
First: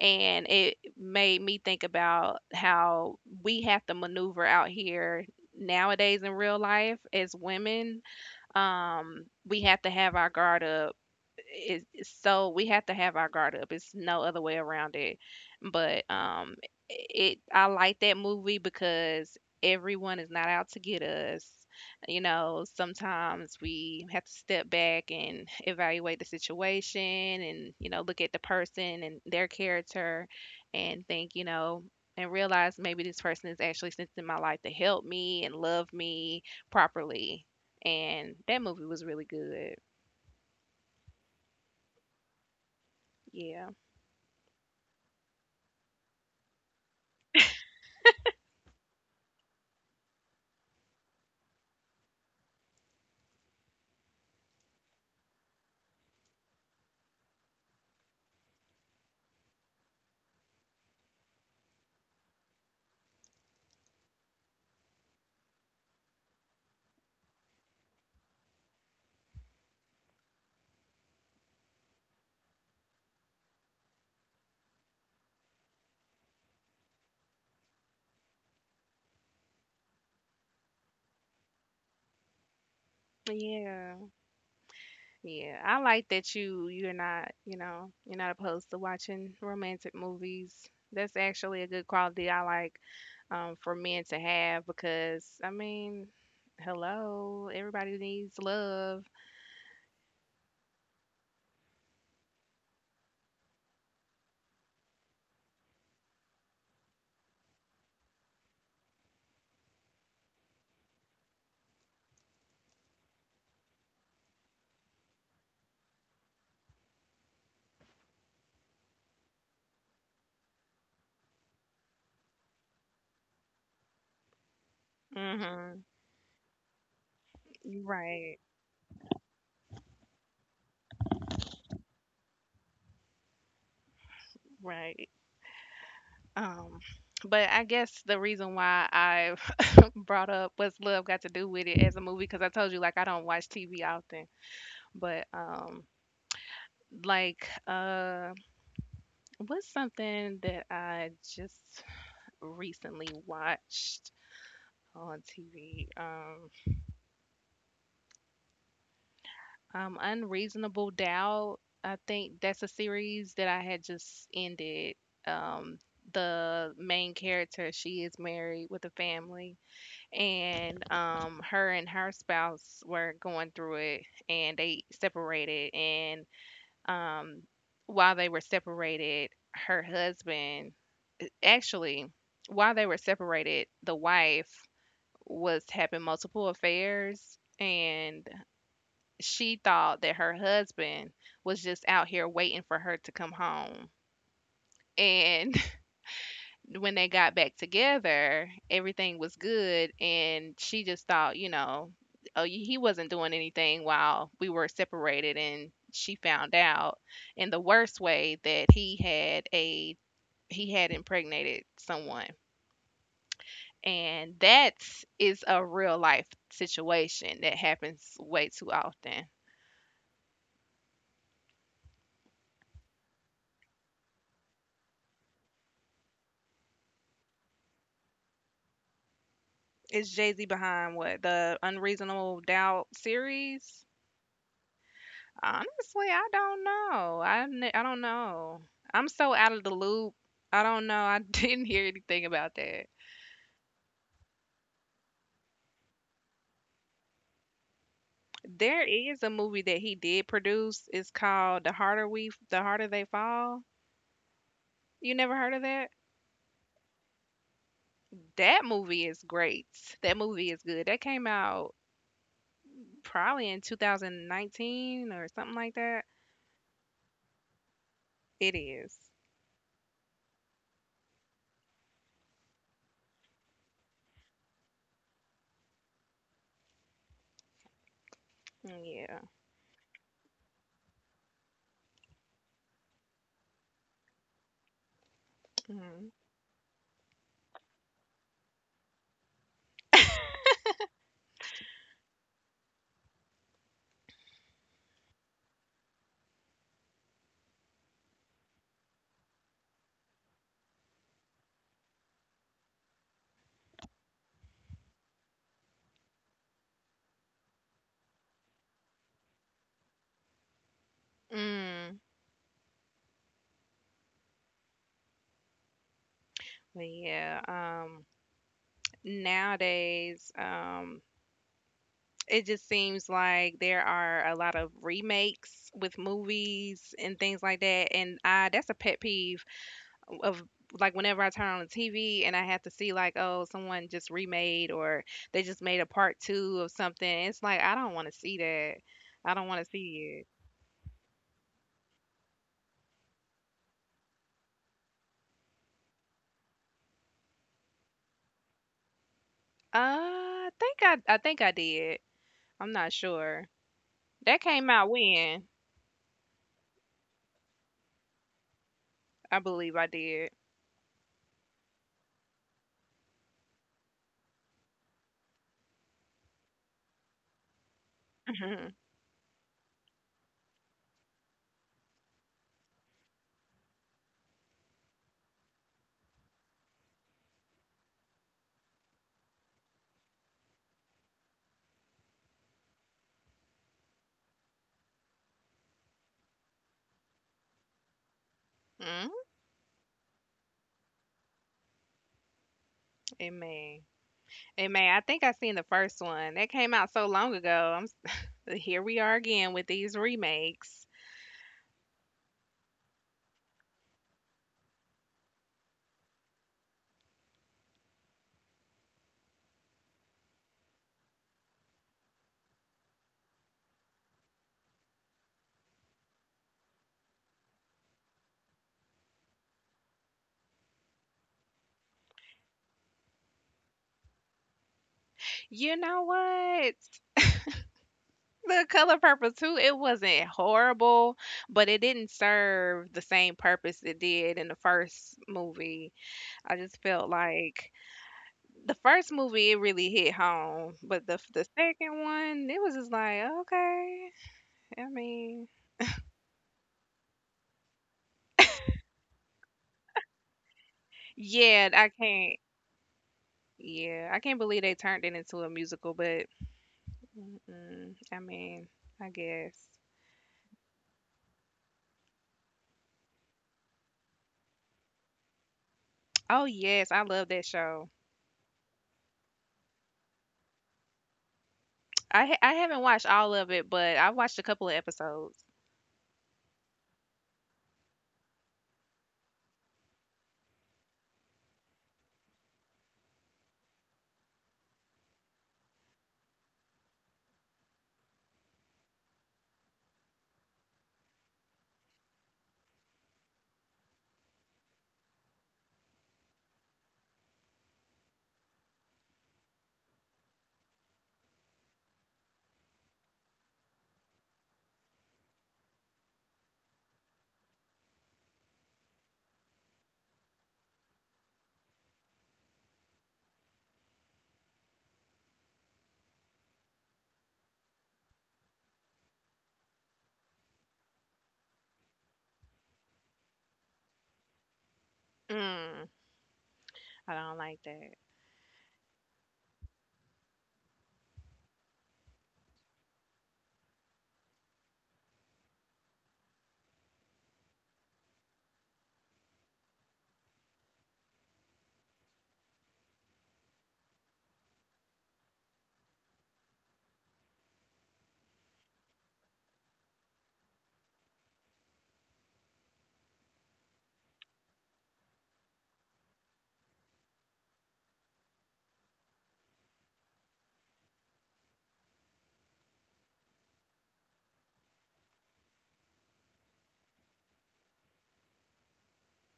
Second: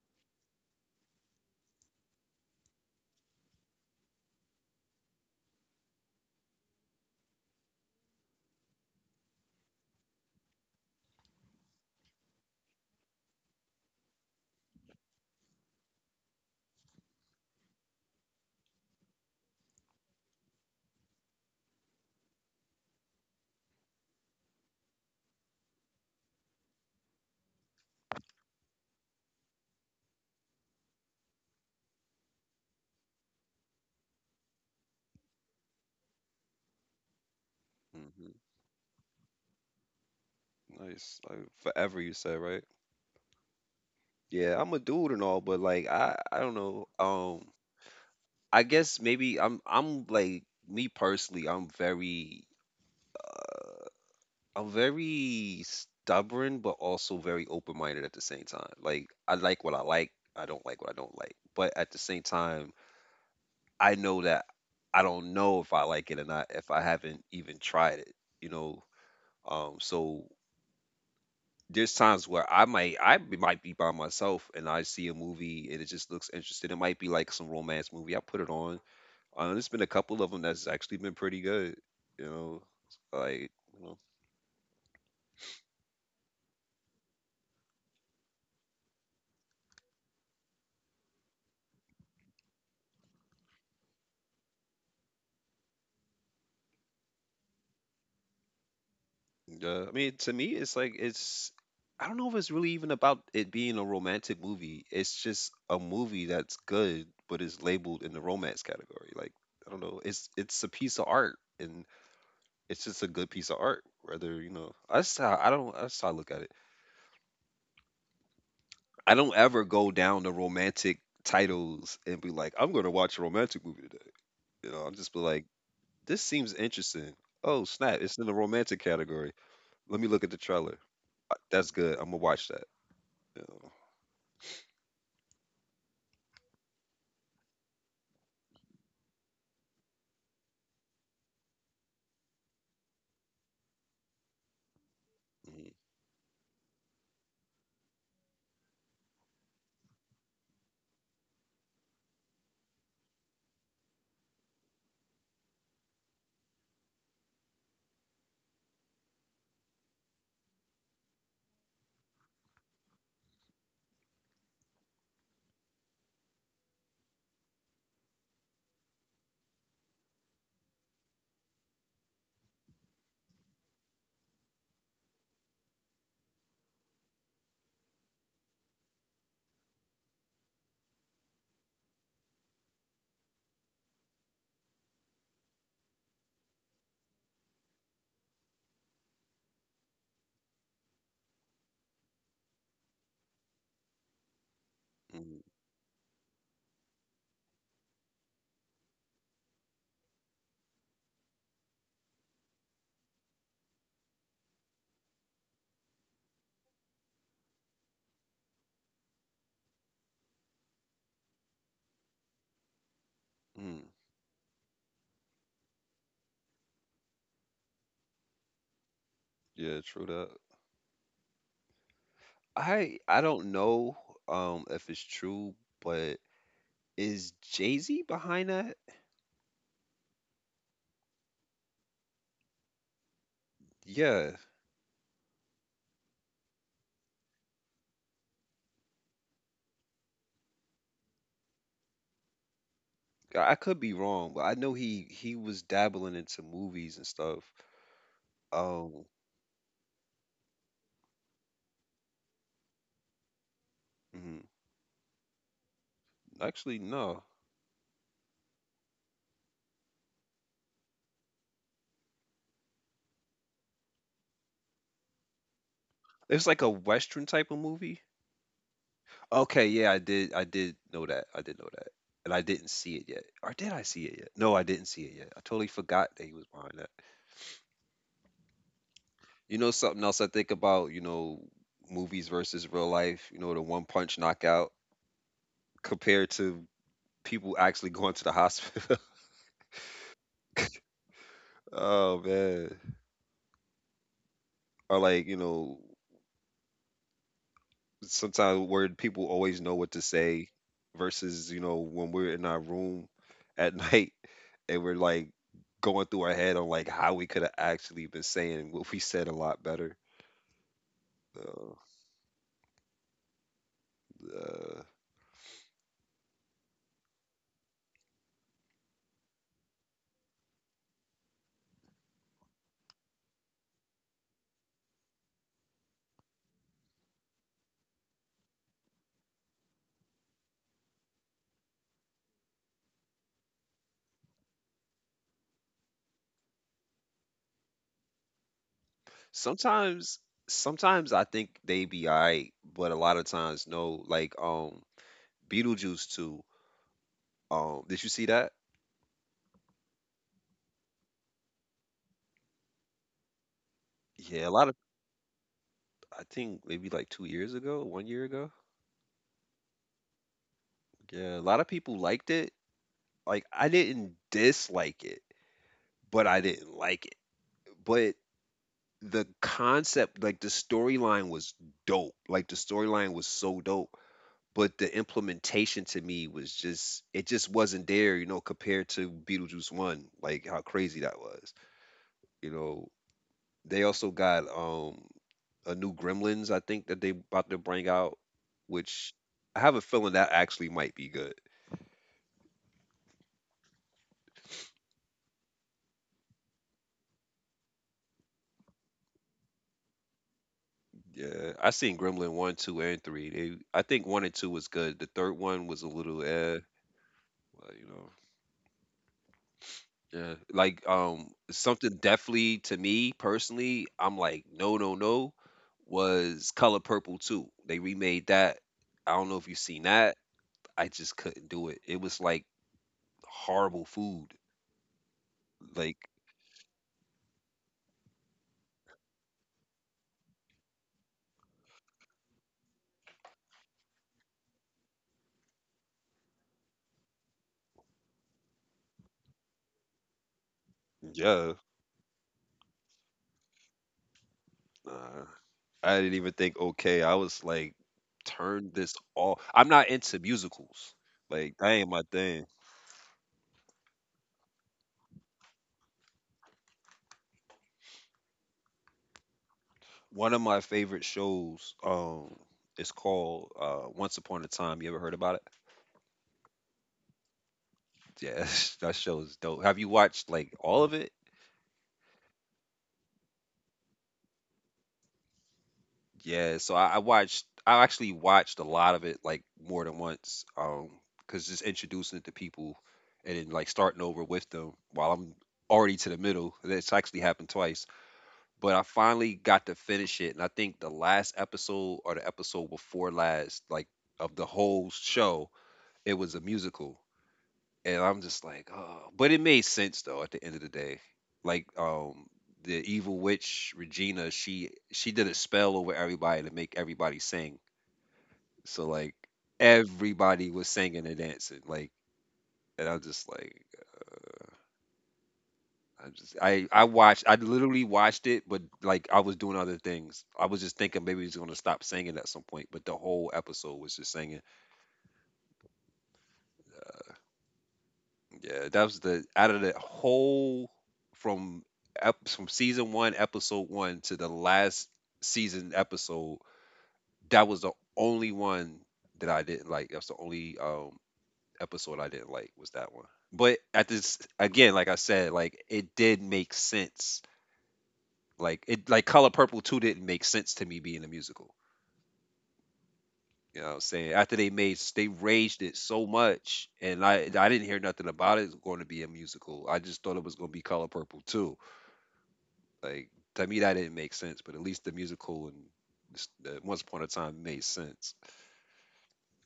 [SPEAKER 2] And it made me think about how we have to maneuver out here nowadays in real life as women. We have to have our guard up. So we have to have our guard up. It's no other way around it. But um it I like that movie because everyone is not out to get us. You know, sometimes we have to step back and evaluate the situation, and, you know, look at the person and their character, and think, you know, and realize maybe this person is actually sent in my life to help me and love me properly.
[SPEAKER 1] Hmm.
[SPEAKER 2] And that movie was really good.
[SPEAKER 1] Nice. Like Forever, you said, right?
[SPEAKER 2] Yeah,
[SPEAKER 1] Yeah, I'm a dude and all, but like, I don't know. I guess maybe I'm like, me personally, I'm very stubborn, but also very open minded at the same time. Like, I like what I like, I don't like what I don't like. But at the same time, I know that I don't know if I like it or not if I haven't even tried it. You know, so there's times where I might I b- might be by myself and I see a movie and it just looks interesting. It might be like some romance movie. I put it on. There's been a couple of them that's actually been pretty good. You know, like.
[SPEAKER 2] yeah, yeah. I like that you're not, you know, you're not opposed to watching romantic movies. That's actually a good quality I like, for men to have. Because I mean, hello, everybody needs love.
[SPEAKER 1] Yeah, I mean, to me, it's like it's. I don't know if it's really even about it being a romantic movie. It's just a movie that's good, but it's labeled in the romance category. Like, I don't know. It's a piece of art, and it's just a good piece of art. Whether, you know, that's how I don't. That's how I look at it. I don't ever go down the romantic titles and be like, I'm gonna watch a romantic movie today. I'll just be like,
[SPEAKER 2] Mhm.
[SPEAKER 1] this seems interesting. Oh, snap! It's in the
[SPEAKER 2] Right.
[SPEAKER 1] romantic category. Let me look at the trailer. That's good. I'm gonna watch that. You know?
[SPEAKER 2] Right. Um, but I guess the reason why I <laughs> brought up What's Love Got to Do with It as a movie because I told you, like, I don't watch TV often, but
[SPEAKER 1] Mhm.
[SPEAKER 2] like uh what's something that I just recently watched on TV? Unreasonable Doubt. I think that's a series that I had just ended. Um the main character, she is married with a family, and her and her spouse were going through it, and they separated. And um while they were separated, her husband— actually, while they were separated, the wife was having multiple affairs, and she thought that her husband was just out here waiting for her to come home.
[SPEAKER 1] Mhm.
[SPEAKER 2] And <laughs> when they got back together, everything was good, and she just thought, you know, oh, he wasn't doing anything while we were separated, and she found out in the worst way that he had a— he had impregnated someone.
[SPEAKER 1] Mhm.
[SPEAKER 2] And that's a real life situation that happens way too often.
[SPEAKER 1] Yeah, true that. I don't know if it's true, but is Jay-Z behind that?
[SPEAKER 2] Is Jay Z behind what, the Unreasonable Doubt series?
[SPEAKER 1] Yeah,
[SPEAKER 2] Honestly, I don't know. I don't know. I'm so out of the loop. I don't know. I <laughs> didn't hear anything about that.
[SPEAKER 1] I could be wrong, but I know he was dabbling into movies and stuff.
[SPEAKER 2] There
[SPEAKER 1] Um,
[SPEAKER 2] is a movie that he did produce. It's called The Harder They Fall.
[SPEAKER 1] mhm.
[SPEAKER 2] You never heard of that?
[SPEAKER 1] Actually, no.
[SPEAKER 2] That movie is great. That movie is good. That came out probably in 2019 or something like that.
[SPEAKER 1] It's like a Western type of movie.
[SPEAKER 2] It is.
[SPEAKER 1] Okay, yeah, I did know that. I did know that. And I didn't see it yet. Or did I see it yet? No, I didn't see it yet. I totally forgot that he was behind that.
[SPEAKER 2] Yeah.
[SPEAKER 1] You know something else I think about, movies versus real life, the one punch knockout
[SPEAKER 2] Mm.
[SPEAKER 1] compared to people actually going to the hospital. <laughs> Oh man. Or like, sometimes where people always know what to say versus, when we're in our room at <laughs> night, and we're like going through our head on like how we could have actually been saying what we said a lot better. Uh,
[SPEAKER 2] Mm.
[SPEAKER 1] uh,
[SPEAKER 2] But yeah. Nowadays, it just seems like there are a lot of remakes with movies and things like that, and I that's a pet peeve of, like, whenever I turn on the TV and I have to see, like, oh, someone just remade or they just made a part two of something. It's like, I don't want to see that. I don't want to see
[SPEAKER 1] Sometimes,
[SPEAKER 2] it.
[SPEAKER 1] sometimes, I think they be alright, but a lot of times, no. Like, Beetlejuice too. Did you see that?
[SPEAKER 2] I think I think I did. I'm not sure. That
[SPEAKER 1] Yeah, a
[SPEAKER 2] came
[SPEAKER 1] lot of
[SPEAKER 2] out when?
[SPEAKER 1] I think maybe like 2 years ago, one year ago.
[SPEAKER 2] I believe I did.
[SPEAKER 1] Yeah, a lot of people liked it. Like, I didn't dislike it, but I didn't like it. But
[SPEAKER 2] <laughs> Mm.
[SPEAKER 1] the concept, like, the storyline was dope. Like, the storyline was so dope. But the implementation to me was just it just wasn't there, you know, compared to Beetlejuice One, like how crazy that was. You know, they also got a new Gremlins, I think, that they about to bring out, which I have a feeling that actually might be good.
[SPEAKER 2] It may. It I think I seen the first one. That came out so long ago. Here we are again with these remakes.
[SPEAKER 1] Yeah, I seen Gremlin one, two, and three. I think one and two was good. The third one was a little eh, well, you know. Yeah, like, something definitely to me personally, I'm like, no, no, no, was Color Purple too. They remade that. I don't know if you seen that. I just couldn't do it. It was like horrible food.
[SPEAKER 2] You know
[SPEAKER 1] Like,
[SPEAKER 2] what? The Color Purple Too, it wasn't horrible, but it didn't serve the same purpose it did in the first movie. I just felt like the first movie, it really hit home, but the
[SPEAKER 1] yeah.
[SPEAKER 2] second one, it was just like, "Okay." I
[SPEAKER 1] Uh,
[SPEAKER 2] mean,
[SPEAKER 1] I didn't even think okay. I was like, turn this off. I'm not into musicals. Like,
[SPEAKER 2] yeah,
[SPEAKER 1] that
[SPEAKER 2] I
[SPEAKER 1] ain't my
[SPEAKER 2] can't
[SPEAKER 1] thing.
[SPEAKER 2] yeah, I can't believe they turned it into a musical, but, mm, I mean, I guess.
[SPEAKER 1] One of my favorite shows, is called Once Upon a Time. You ever heard about it?
[SPEAKER 2] Oh, yes, I love that show.
[SPEAKER 1] Yeah, <laughs> that show is dope. Have you watched like all of it?
[SPEAKER 2] I haven't watched all of it, but I watched a couple of episodes.
[SPEAKER 1] Yeah, so I watched. I actually watched a lot of it, like, more than once, because just introducing it to people and then like starting over with them while I'm already to the middle. That's actually happened twice, but I finally got to finish it, and I think the last episode, or the episode before last, like of the whole show, it was a musical. And I'm just like, oh, but it made sense though. At the end of the day, like, the evil witch Regina, she did a spell over everybody to make everybody sing. So like, everybody was singing and dancing. Like, and I'm just like, I just I watched, I literally watched it, but like I was doing other things. I was just thinking maybe he's gonna stop singing at some point, but the whole episode was just singing.
[SPEAKER 2] Mm, I don't like that.
[SPEAKER 1] Yeah, that was the out of the whole, from from season one, episode one, to the last season episode. That was the only one that I didn't like. That's the only episode I didn't like, was that one. But at this, again, like I said, like, it did make sense. Like, it, like, Color Purple Two didn't make sense to me being a musical. You know what I'm saying? After they raged it so much, and I didn't hear nothing about it going to be a musical. I just thought it was going to be Color Purple too. Like, to me, that didn't make sense. But at least the musical and the Once Upon a Time made sense.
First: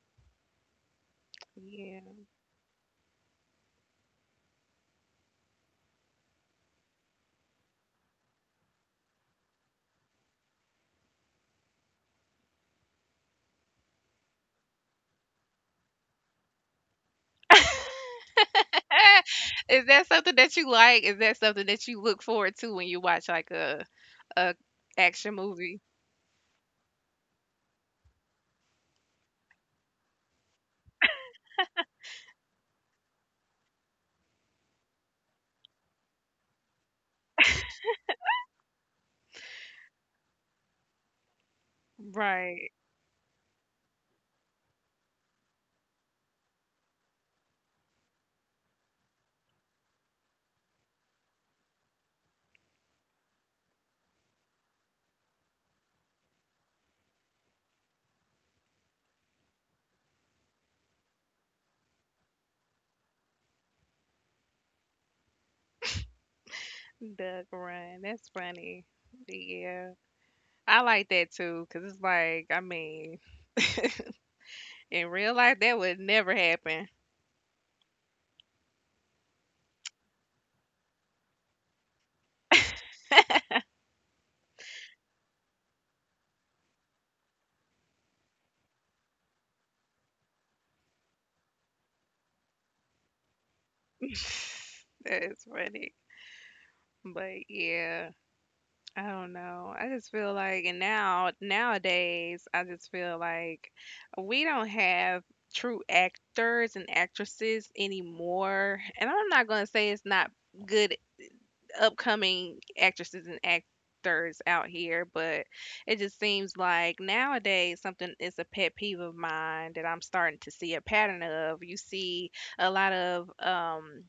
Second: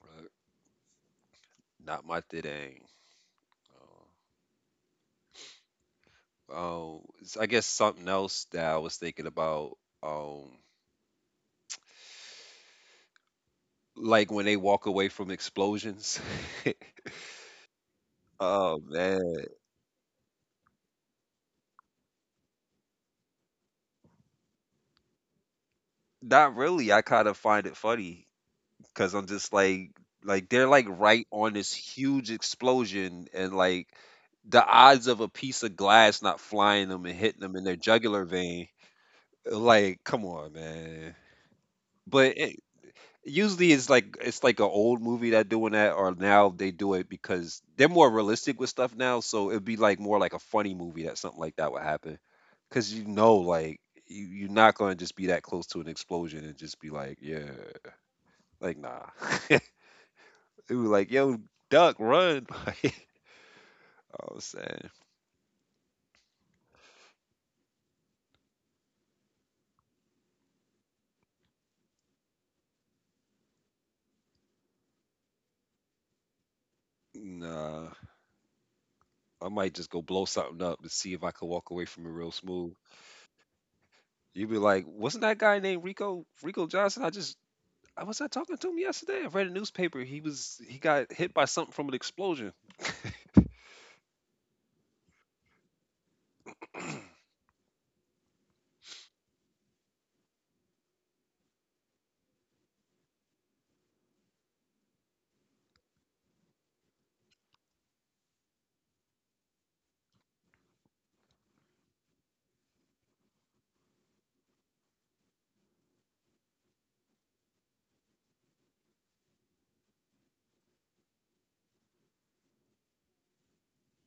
[SPEAKER 1] Right.
[SPEAKER 2] Yeah.
[SPEAKER 1] Not my thing. Uh, I guess something else that I was thinking about, um, like when they walk away from explosions. <laughs> Oh man,
[SPEAKER 2] <laughs> Is that something that you like? Is that something that you look forward to when you watch, like, a action movie?
[SPEAKER 1] not really. I kind of find it funny because I'm just like, they're like right on this huge explosion, and like, the odds of a piece of glass not flying them and hitting them in their jugular vein. Like, come on, man. But
[SPEAKER 2] Right.
[SPEAKER 1] usually it's like an old movie that doing that, or now they do it because they're more realistic with stuff now. So it'd be like more like a funny movie that something like that would happen, because you know, like, you're not gonna just be that close to an explosion and just be like, yeah, like, nah. <laughs> It was like, yo, duck, run. <laughs> Like, I was saying,
[SPEAKER 2] Duck run. That's funny. Yeah. I like that too, because it's like, I mean, in real life, that would never happen.
[SPEAKER 1] nah, I might just go blow something up and see if I could walk away from it real smooth. You'd be like, wasn't that guy named Rico Rico Johnson? I just I was I talking to him yesterday. I read a newspaper. He was, he got hit by something from an explosion.
[SPEAKER 2] <laughs> That's funny. But yeah, I don't know. I just feel like, and now, nowadays, I just feel like we don't have true actors and actresses anymore. And I'm not going to say it's not good upcoming actresses and actors out here, but it just seems like nowadays something is a pet peeve of mine that I'm starting to see a pattern of. You see a lot of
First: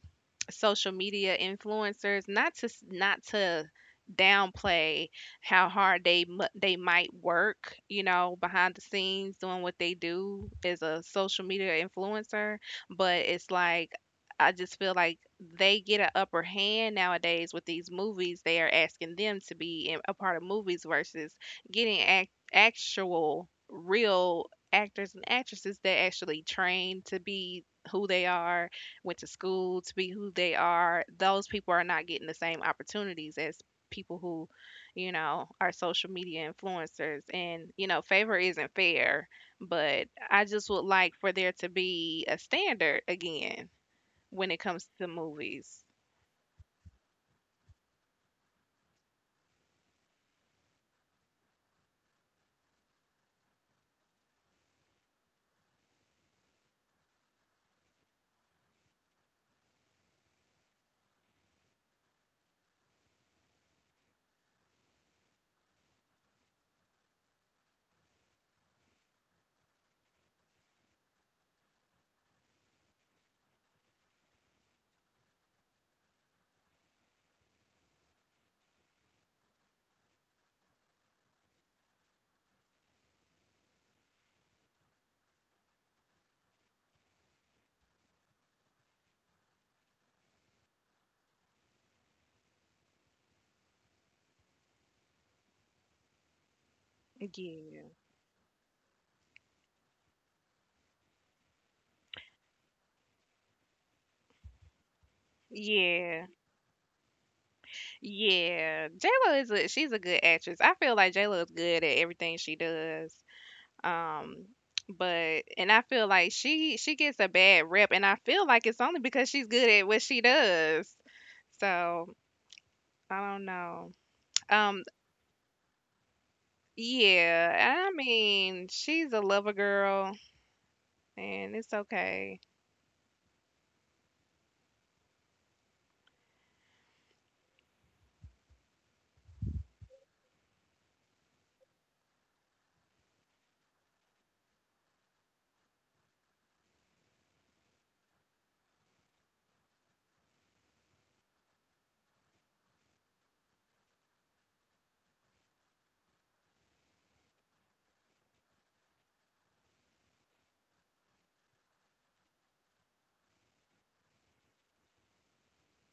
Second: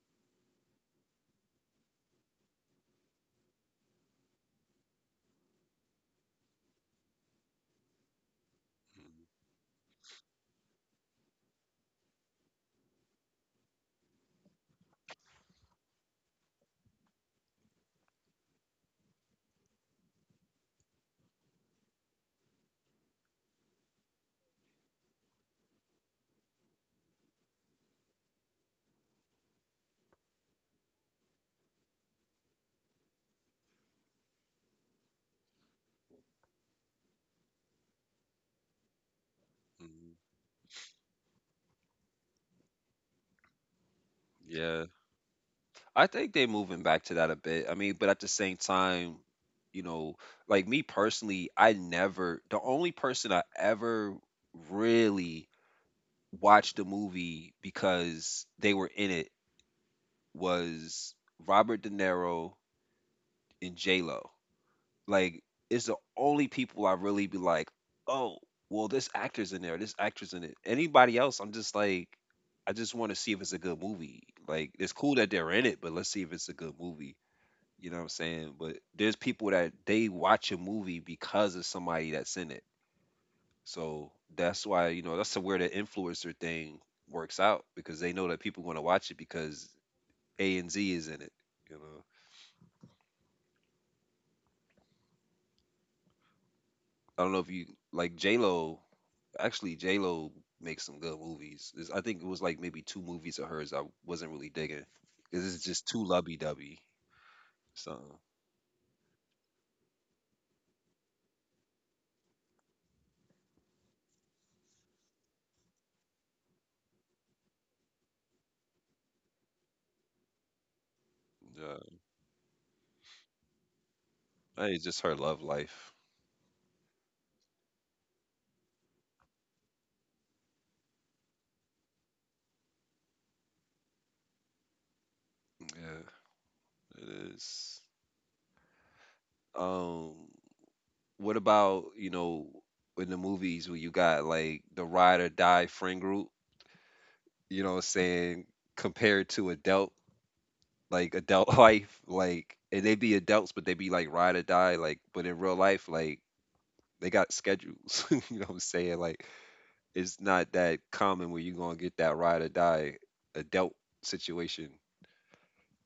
[SPEAKER 2] social media influencers, not to downplay how hard they might work, you know, behind the scenes doing what they do as a social media influencer. But it's like, I just feel like they get an upper hand nowadays with these movies they are asking them to be in, a part of movies, versus actual real actors and actresses that actually train to be who they are, went to school to be who they are. Those people are not getting the same opportunities as people who, you know, are social media influencers. And, you know, favor isn't fair, but
[SPEAKER 1] Mhm.
[SPEAKER 2] I just would like for there to be a standard again when it comes
[SPEAKER 1] Yeah.
[SPEAKER 2] to movies.
[SPEAKER 1] I think they're moving back to that a bit. I mean, but at the same time, you know, like, me personally, I never the only person I ever really watched a movie because they were in it was Robert De Niro and J Lo. Like, it's the only people I really be like, oh, well, this actor's in there, this actor's in it. Anybody else, I'm just like, I just want to see if it's a good movie. Like, it's cool that they're in it, but let's see if it's a good movie. You know what I'm saying? But there's people that they watch a movie because of somebody that's in it. So that's why, that's where the influencer thing works out because they know that people want to watch it because A and Z is in it. You know, I don't know if you
[SPEAKER 2] Yeah.
[SPEAKER 1] like J Lo. Actually, J Lo makes some good movies. I think it was like maybe two movies of hers I wasn't really digging because it's just too
[SPEAKER 2] Yeah.
[SPEAKER 1] lubby dubby. So
[SPEAKER 2] Yeah, J Lo is— a she's a good actress. I feel like J Lo is good at everything she does. Um, but and I feel like she gets a bad rep, and I feel like it's only because she's good at what she does.
[SPEAKER 1] yeah,
[SPEAKER 2] So I don't know.
[SPEAKER 1] I
[SPEAKER 2] Um,
[SPEAKER 1] it's just her love life.
[SPEAKER 2] yeah, I mean, she's a lover girl, and it's okay.
[SPEAKER 1] Yeah, it is. Um, what about in the movies where you got like the ride or die friend group? You know what I'm saying, compared to adult like adult <laughs> life, like and they be adults, but they be like ride or die, like but in real life, like they got schedules. <laughs> You know what I'm saying? Like it's not that common where you're gonna get that ride or die adult situation.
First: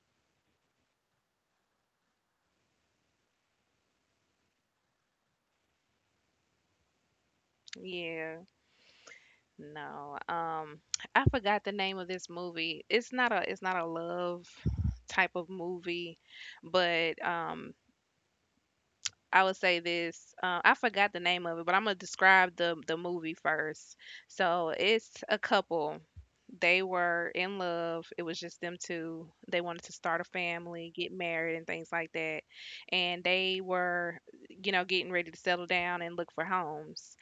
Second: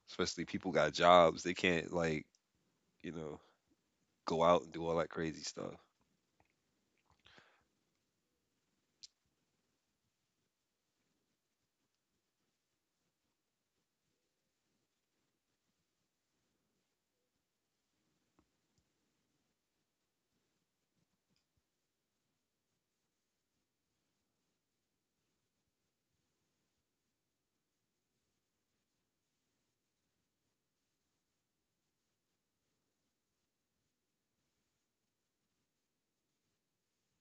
[SPEAKER 1] Especially people got jobs, they can't like you know go out and do all that crazy stuff.
[SPEAKER 2] Yeah, no. I forgot the name of this movie. It's not a love type of movie, but I would say this. I forgot the name of it, but I'm gonna describe the movie first. So it's a couple. They were in love. It was just them two. They wanted to start a family, get married, and things like that. And they were, you know, getting ready to settle down and look for homes.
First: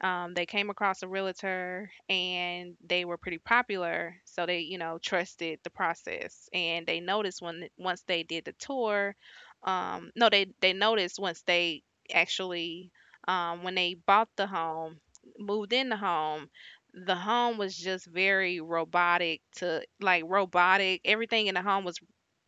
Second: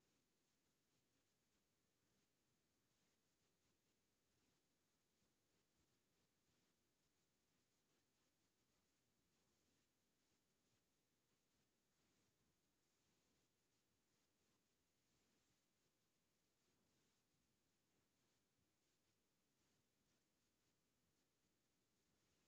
[SPEAKER 2] They came across a realtor and they were pretty popular, so they, you know, trusted the process. And they noticed when— once they did the tour, no, they noticed once they actually, when they bought the home, moved in the home was just very robotic. To like robotic. Everything in the home was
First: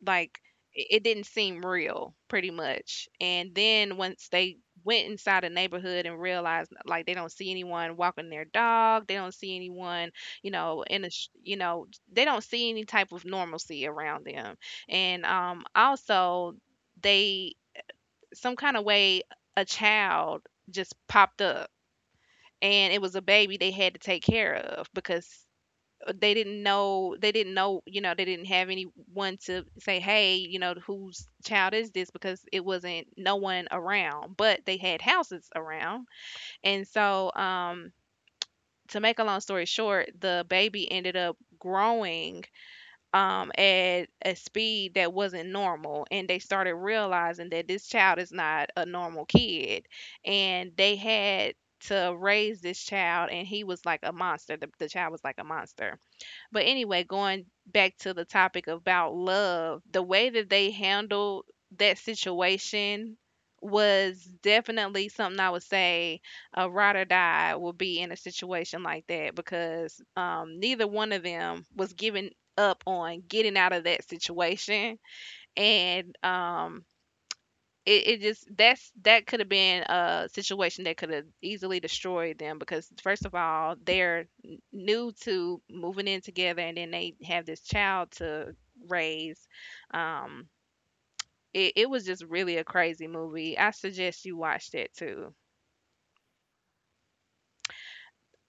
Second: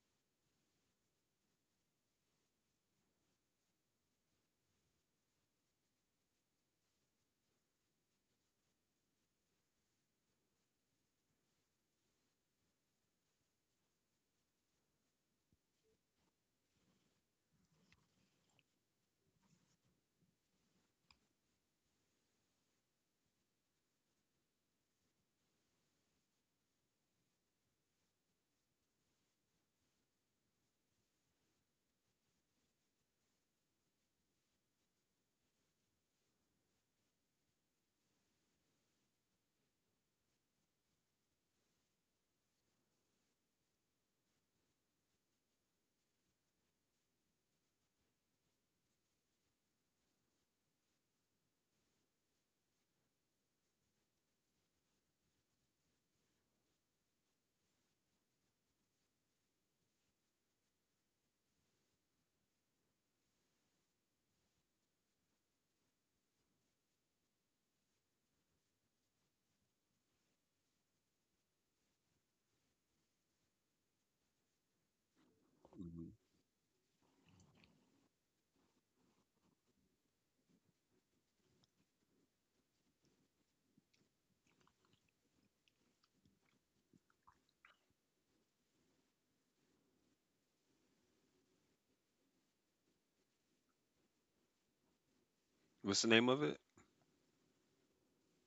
[SPEAKER 2] like, it didn't seem real pretty much. And then, once they went inside a neighborhood and realized, like, they don't see anyone walking their dog, they don't see anyone, you know, they don't see any type of normalcy around them. And also, they, some kind of way, a child just popped up, and it was a baby they had to take care of because they didn't know, you know, they didn't have anyone to say, hey, you know, whose child is this, because it wasn't no one around, but they had houses around. And so to make a long story short, the baby ended up growing at a speed that wasn't normal, and they started realizing that this child is not a normal kid. And they had to raise this child, and he was like a monster. The child was like a monster. But anyway, going back to the topic about love, the way that they handled that situation was definitely something I would say a ride or die will be in a situation like that, because neither one of them was giving up on getting out of that situation.
[SPEAKER 1] Mhm.
[SPEAKER 2] And it, it just— that's— that could have been a situation that could have easily destroyed them, because first of all, new to moving in together, and then they have this child to raise. Um it, it was just really a crazy movie. I suggest you watch that too.
[SPEAKER 1] What's the name of it?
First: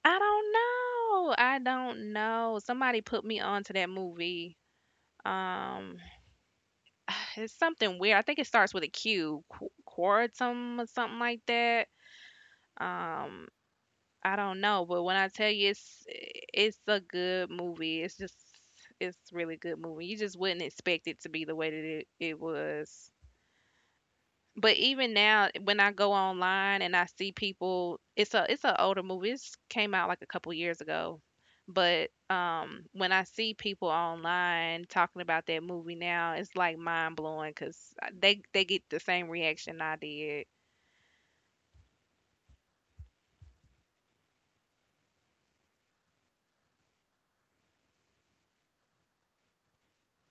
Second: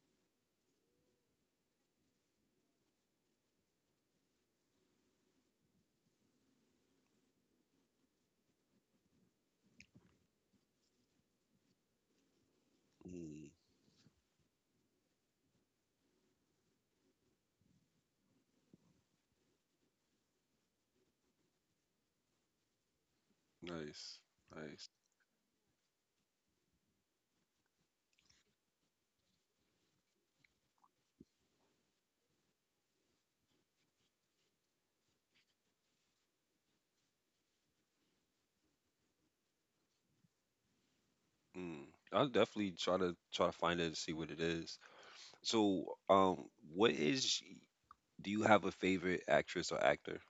[SPEAKER 2] I don't know. I don't know. Somebody put me onto that movie. um <sighs> it's something weird. I think it starts with a Q, Quartum or something like that. um
[SPEAKER 1] Mm.
[SPEAKER 2] I don't know, but when I tell you, it's— it's a good movie. It's just, it's really good movie. You just wouldn't expect it to be the way that it was.
[SPEAKER 1] Nice,
[SPEAKER 2] But
[SPEAKER 1] nice.
[SPEAKER 2] even now, when I go online and I see people— it's a— it's an older movie. It came out like a couple years ago, but when I see people online talking about that movie now, it's like mind blowing because they get the same reaction I did.
[SPEAKER 1] Mm. I'll definitely try to find it and see what it is. So, what is? Do you have a favorite actress or actor?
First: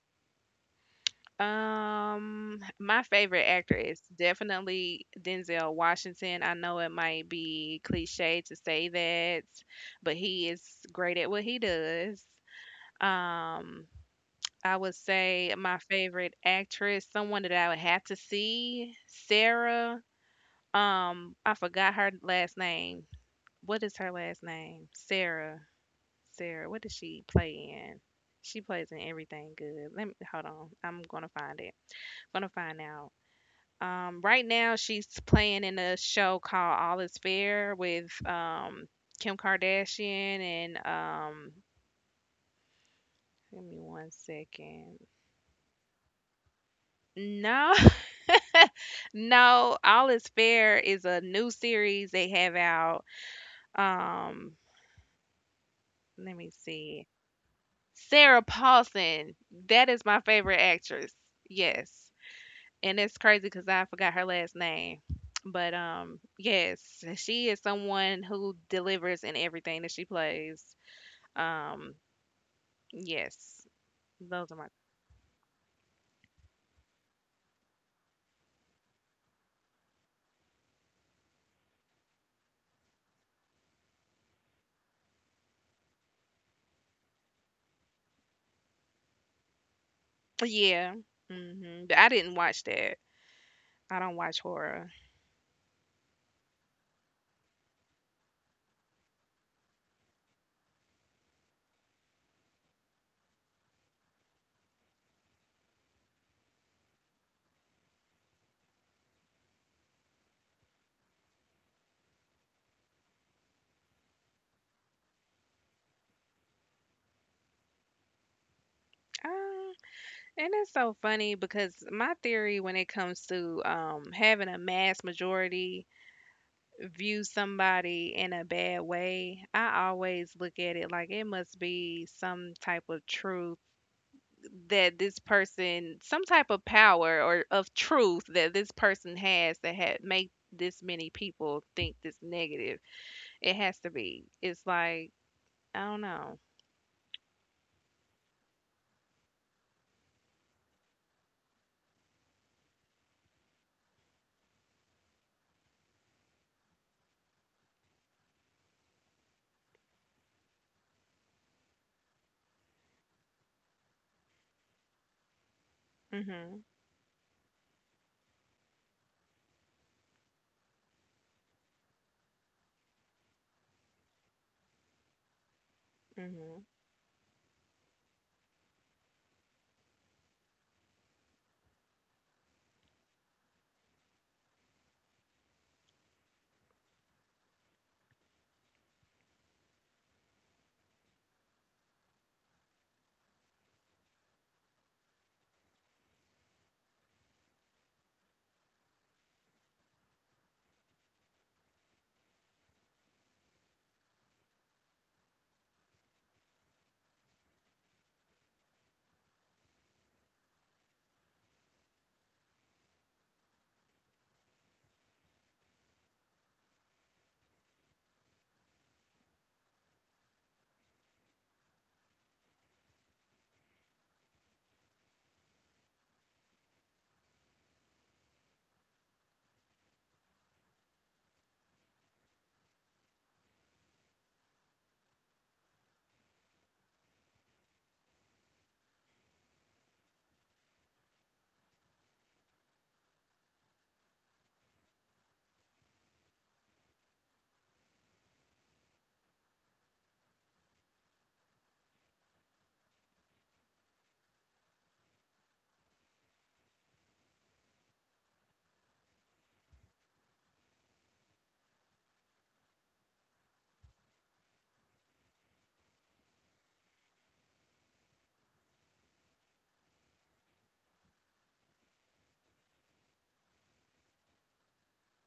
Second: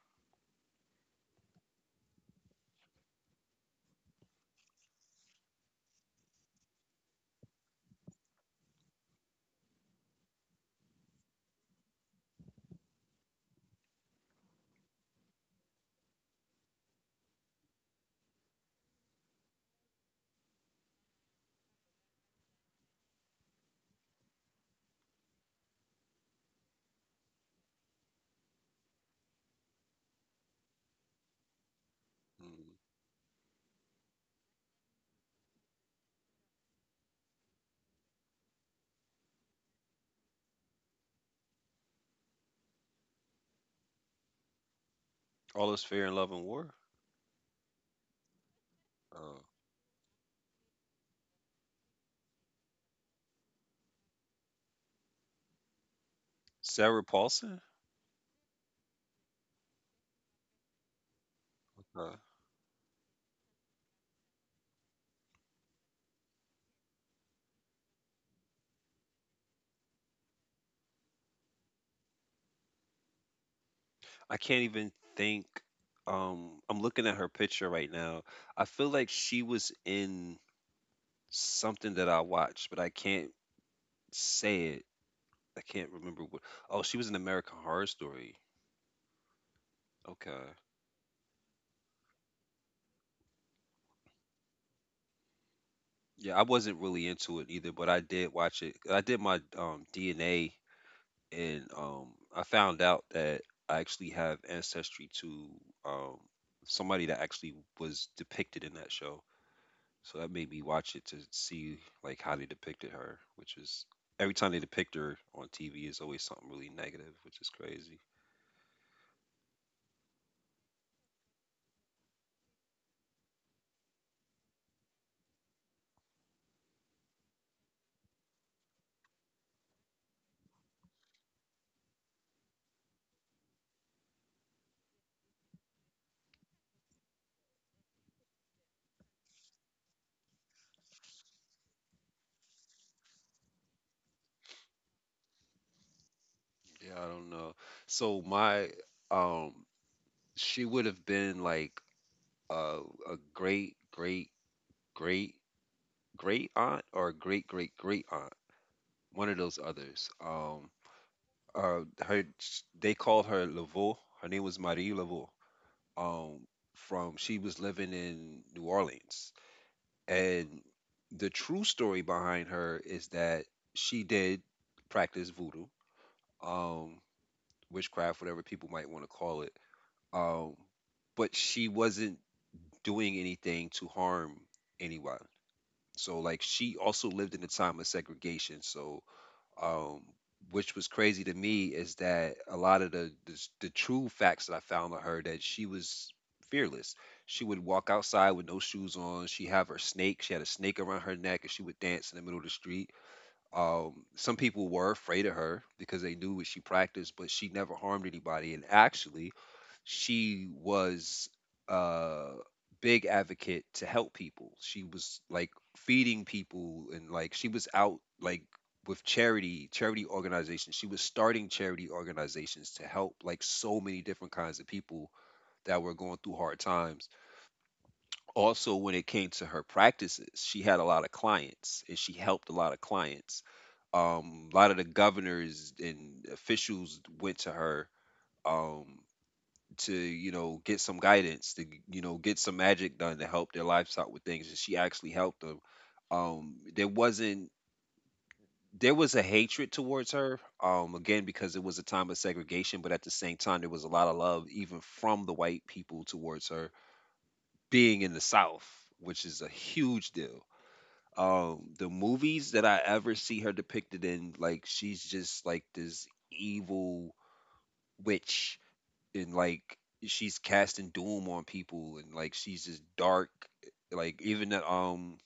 [SPEAKER 2] My favorite actor is definitely Denzel Washington. I know it might be cliche to say that, but he is great at what he does. Um, I would say my favorite actress, someone that I would have to see, Sarah. I forgot her last name. What is her last name? Sarah. Sarah. What does she play in? She plays in everything good. Let me hold on. I'm gonna find it. Gonna
[SPEAKER 1] Mm.
[SPEAKER 2] find out. Right now, she's playing in a show called All Is Fair with Kim Kardashian and give me 1 second.
[SPEAKER 1] All is fair in love and war.
[SPEAKER 2] No, <laughs>
[SPEAKER 1] Oh,
[SPEAKER 2] no, All Is Fair is a new series they have out. Um, Let me
[SPEAKER 1] Sarah
[SPEAKER 2] see.
[SPEAKER 1] Paulson.
[SPEAKER 2] Sarah Paulson. That is my favorite actress. Yes.
[SPEAKER 1] Okay.
[SPEAKER 2] And it's crazy because I forgot her last name. But yes, she is someone who delivers in everything that she plays. Um, yes,
[SPEAKER 1] I
[SPEAKER 2] those are
[SPEAKER 1] can't
[SPEAKER 2] my
[SPEAKER 1] even think. I'm looking at her picture right now. I feel like she was in something that I watched, but I can't say it. I can't remember what. Oh, she was in American Horror Story. Okay.
[SPEAKER 2] yeah. Hmm. But I didn't watch that. I don't watch horror.
[SPEAKER 1] Yeah, I wasn't really into it either, but I did watch it. I did my DNA, and I found out that I actually have ancestry to um, somebody that actually was depicted in that show. So that made me watch it to see like how they depicted her, which is every time they depict her on TV is always something really negative, which is crazy.
[SPEAKER 2] Um, and it's so funny because my theory when it comes to having a mass majority view somebody in a bad way, I always look at it like it must be some type of truth that this person, some type of power or of truth that this person has that had make this many people think this negative. It has to be. It's like I don't know.
[SPEAKER 1] Yeah, I don't know. So my um she would have been like a a great great great great aunt or a great great great aunt, one of those others. Her they called her Laveau. Her name was Marie Laveau. Um
[SPEAKER 2] Mhm.
[SPEAKER 1] from she was living in New Orleans. And the true story behind her is that she did practice voodoo,
[SPEAKER 2] Mhm.
[SPEAKER 1] um, witchcraft, whatever people might want to call it. Um, but she wasn't doing anything to harm anyone. So, like, she also lived in a time of segregation. So, um, which was crazy to me is that a lot of the the true facts that I found of her that she was fearless. She would walk outside with no shoes on. She have her snake. She had a snake around her neck, and she would dance in the middle of the street. Some people were afraid of her because they knew what she practiced, but she never harmed anybody. And actually, she was a big advocate to help people. She was like feeding people and like she was out like with charity, charity organizations. She was starting charity organizations to help like so many different kinds of people that were going through hard times. Also, when it came to her practices, she had a lot of clients and she helped a lot of clients, a lot of the governors and officials went to her um to you know get some guidance to get some magic done to help their livestock with things, and she actually helped them. There wasn't There was a hatred towards her, again because it was a time of segregation, but at the same time there was a lot of love even from the white people towards her, being in the south, which is a huge deal. The movies that I ever see her depicted in, like she's just like this evil witch, and like she's casting doom on people and like she's just dark. Like even that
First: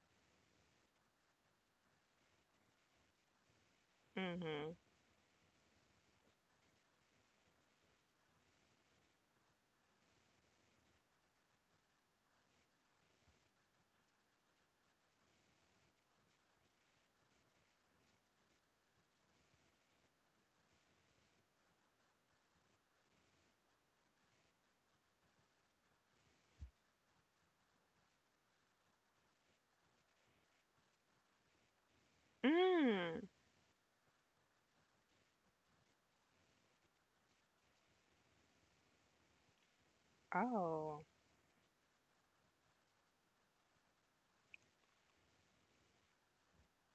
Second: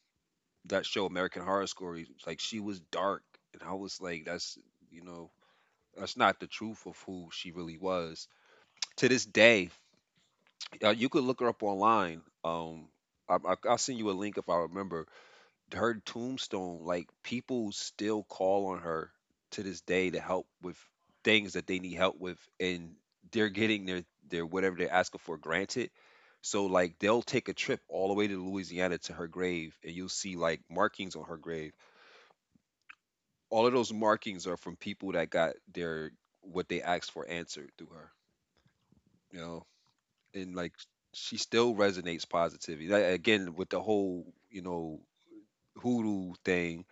[SPEAKER 1] that show American Horror Story, like she was dark, and I was like that's
[SPEAKER 2] Mhm.
[SPEAKER 1] you know that's not the truth of who she really was. To this day, you could look her up online. I'll send you a link if I remember her tombstone, like people still call on her to this day to help with things that they need help with, and they're getting their whatever they're asking for granted. So like they'll take a trip all the way to Louisiana to her grave, and you'll see like markings on her grave.
[SPEAKER 2] Mm.
[SPEAKER 1] All of those markings are from people that got their what they asked for answered through her, you know, and like
[SPEAKER 2] Oh.
[SPEAKER 1] she still resonates positivity. Like, again, with the whole you know hoodoo thing,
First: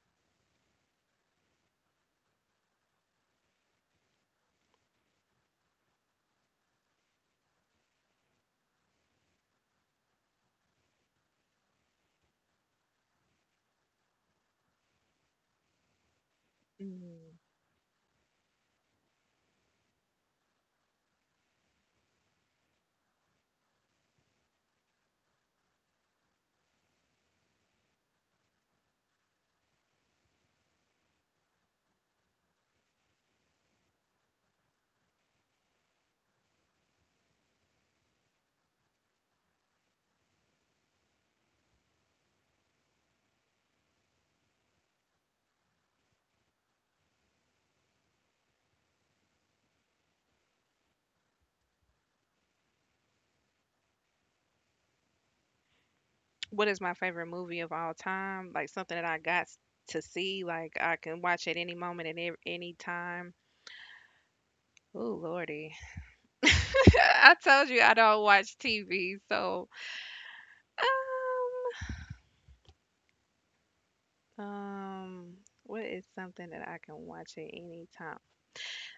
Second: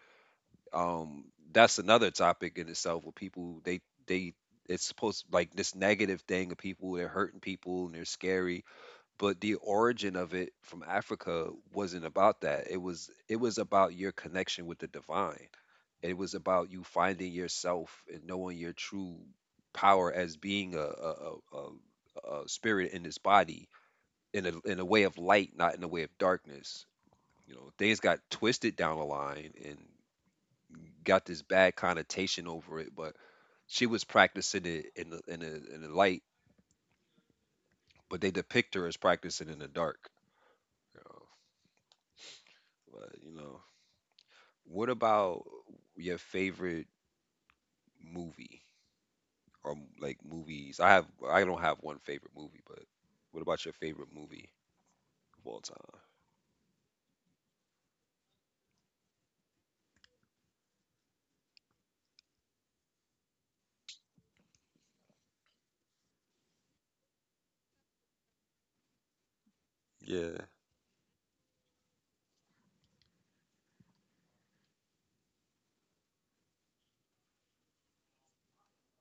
[SPEAKER 1] um that's another topic in itself with people they it's supposed like this negative thing of people they're hurting people and they're scary, but the origin of it from Africa wasn't about that. It was about your connection with the divine. It was about you finding
[SPEAKER 2] Mm.
[SPEAKER 1] yourself and knowing your true power as being a spirit in this body, in a way of light, not in a way of darkness. You know, things got twisted down the line and got this bad connotation over it, but she was practicing it in the in the in the light, but they depict her as practicing in the dark. You know? But you know, what about your favorite movie or like movies? I have I don't have one favorite movie, but what about your favorite movie of all time?
[SPEAKER 2] What is my favorite movie of all time? Like something that I got s- to see. Like I can watch at any moment and ev- any time. Oh lordy. <laughs> I told you I don't watch TV, so
[SPEAKER 1] Yeah,
[SPEAKER 2] um, um, what is something that I can watch at any time?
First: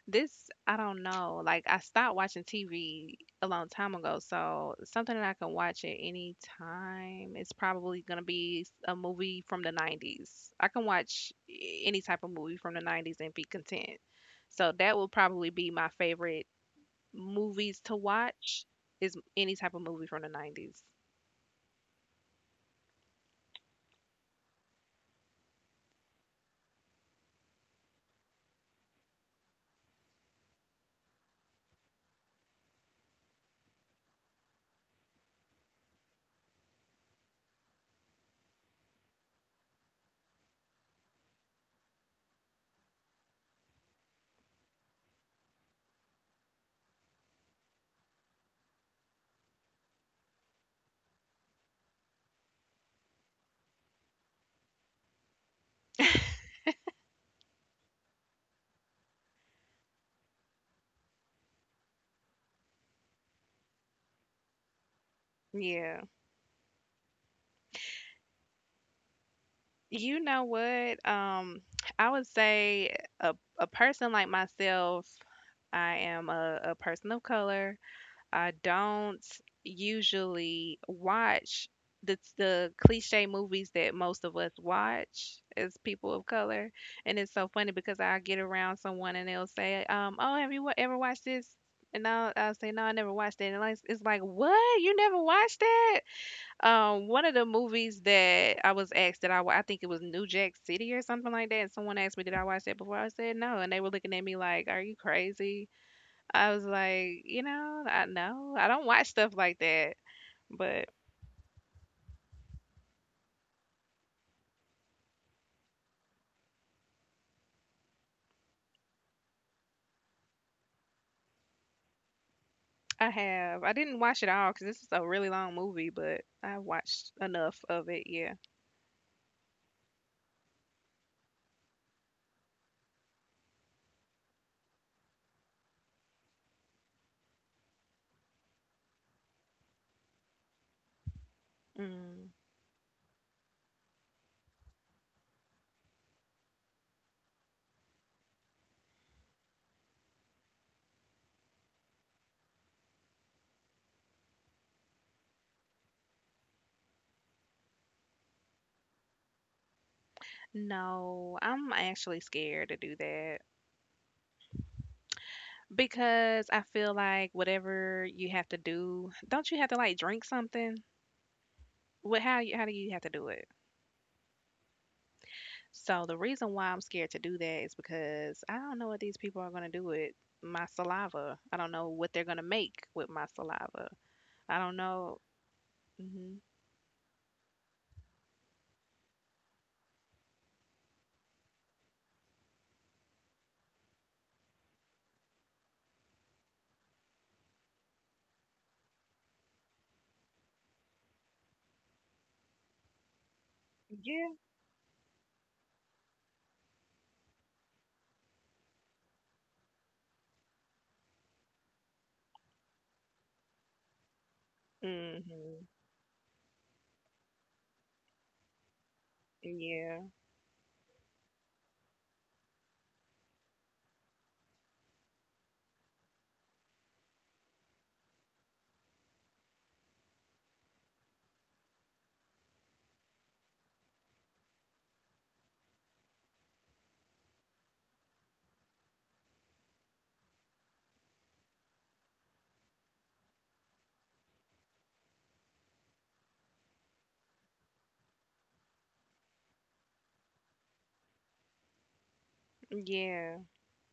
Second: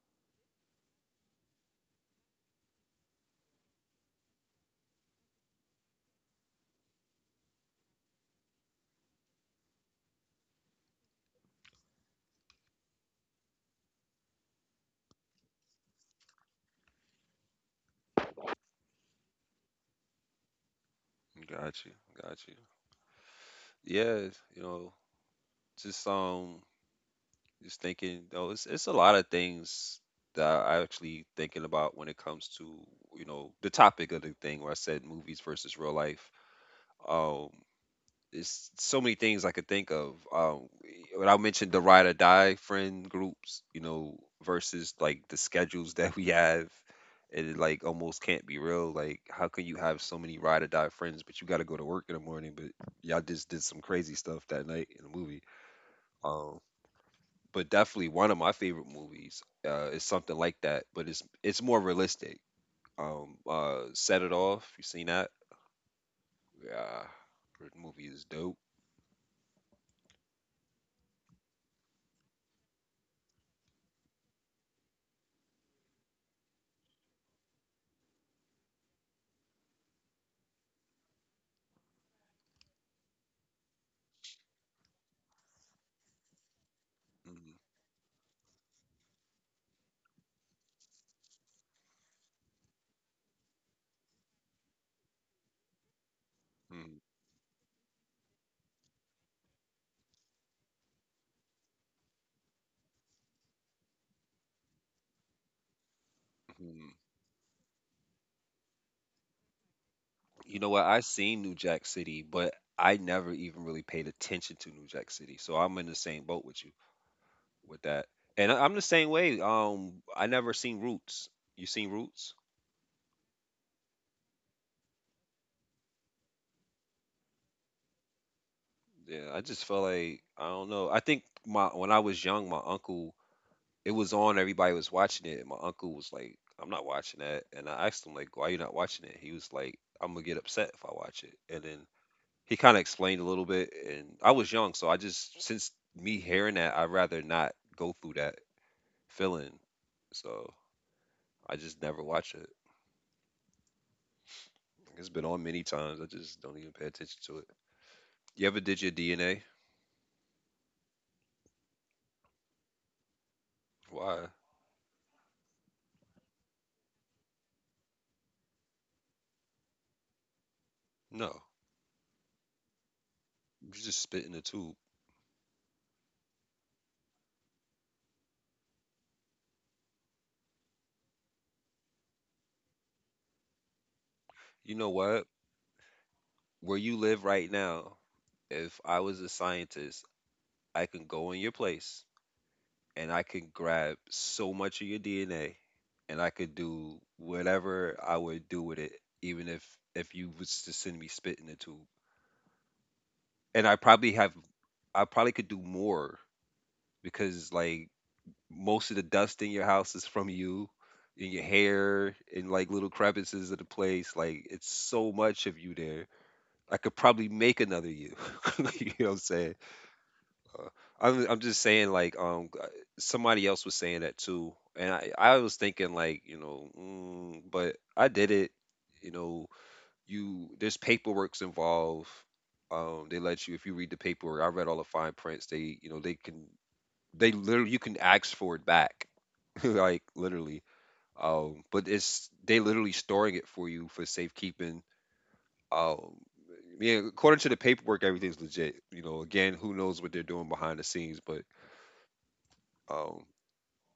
[SPEAKER 2] This I don't know. Like I stopped watching TV a long time ago, so something that I can watch at any time is probably gonna be a movie from the 90s. I can watch any type of movie from the 90s and be content. So that will probably be my favorite movies to watch is any type of movie from the 90s.
[SPEAKER 1] got you, got you. Yeah, you know, just just thinking, though, it's a lot of things that I actually thinking about when it comes to, you know, the topic of the thing where I said movies versus real life. Um, it's so many things I could think of. When I mentioned the ride or die friend groups, you know, versus like the schedules <laughs> that we have, and it like almost can't be real. Like, how can you have so many ride or die friends, but you got to go to work in the morning, but y'all just did some crazy stuff that night in the movie. Um, but definitely one of my favorite movies is something like that, but it's more realistic. Set It Off. You seen that?
[SPEAKER 2] Yeah.
[SPEAKER 1] Yeah, the movie is dope.
[SPEAKER 2] You know what? I would say a person like myself, I am a person of color. I don't usually watch the cliche movies that most of us watch as people of color, and it's so
[SPEAKER 1] Mhm,
[SPEAKER 2] funny because I get around someone and they'll say, "Oh, have you wa- ever watched this?" And I'll say, "No, I never watched it." And like, it's like, "What? You never watched that?"
[SPEAKER 1] mhm.
[SPEAKER 2] One of the movies that I was asked that I wa- I think it was New Jack City or something like that. And someone asked me, "Did I watch that before?" I said, "No," and they were looking at me like, "Are you crazy?" I was
[SPEAKER 1] Mhm.
[SPEAKER 2] like, you know I don't watch stuff like that,
[SPEAKER 1] You know what?
[SPEAKER 2] but
[SPEAKER 1] I seen New Jack City, but I never even really paid attention to New Jack City, so I'm in the same boat with you with that. And I, I'm the same way. I never seen Roots. You seen Roots?
[SPEAKER 2] I have. I didn't watch it all because this is a really long movie, but I watched enough of it. Yeah.
[SPEAKER 1] Yeah, I just felt like I don't know. I think my when I was young, my uncle it was on. Everybody was watching it, and my uncle was like, "I'm not watching that." And I asked him like, "Why you not watching it?" He was like, "I'm gonna get upset if I watch it." And then
[SPEAKER 2] Mm.
[SPEAKER 1] he kind of explained a little bit, and I was young, so I just since me hearing that, I'd rather not go through that feeling. So I just never watch it. It's been on many times. I just don't even pay attention to it. You ever did your DNA?
[SPEAKER 2] No, I'm actually scared to do that
[SPEAKER 1] Why?
[SPEAKER 2] because I feel like whatever you have to do, don't you have to like drink something?
[SPEAKER 1] No.
[SPEAKER 2] What how you how do you have to do it?
[SPEAKER 1] You just spit in the tube.
[SPEAKER 2] So the reason why I'm scared to do that is because I don't know what these people are gonna do with my saliva. I don't know what they're gonna make with my saliva. I
[SPEAKER 1] You
[SPEAKER 2] don't
[SPEAKER 1] know
[SPEAKER 2] know.
[SPEAKER 1] what?
[SPEAKER 2] Mhm.
[SPEAKER 1] Where you live right now, if I was a scientist, I can go in your place and I can grab so much of your DNA, and I could do whatever I would do with it, even if you was to send me spit in the tube. And I probably
[SPEAKER 2] Yeah.
[SPEAKER 1] have I probably could do more because like most of the dust in your house is from you in your hair in like little crevices of the place. Like it's so much of
[SPEAKER 2] Mhm.
[SPEAKER 1] you there. I could probably make another you. <laughs> You know what I'm saying?
[SPEAKER 2] Yeah.
[SPEAKER 1] Uh, I'm just saying like somebody else was saying that too, and I was thinking like you know, mm, but I did it. You know, you there's paperwork's involved. They let you if you read the paperwork. I read all the fine prints. They you know they can they literally you can ask for it back, <laughs> like literally. But it's they literally storing it for you for safekeeping. Um, yeah, according to the paperwork, everything's legit. You know, again, who knows what they're doing behind the scenes, but um,
[SPEAKER 2] Yeah.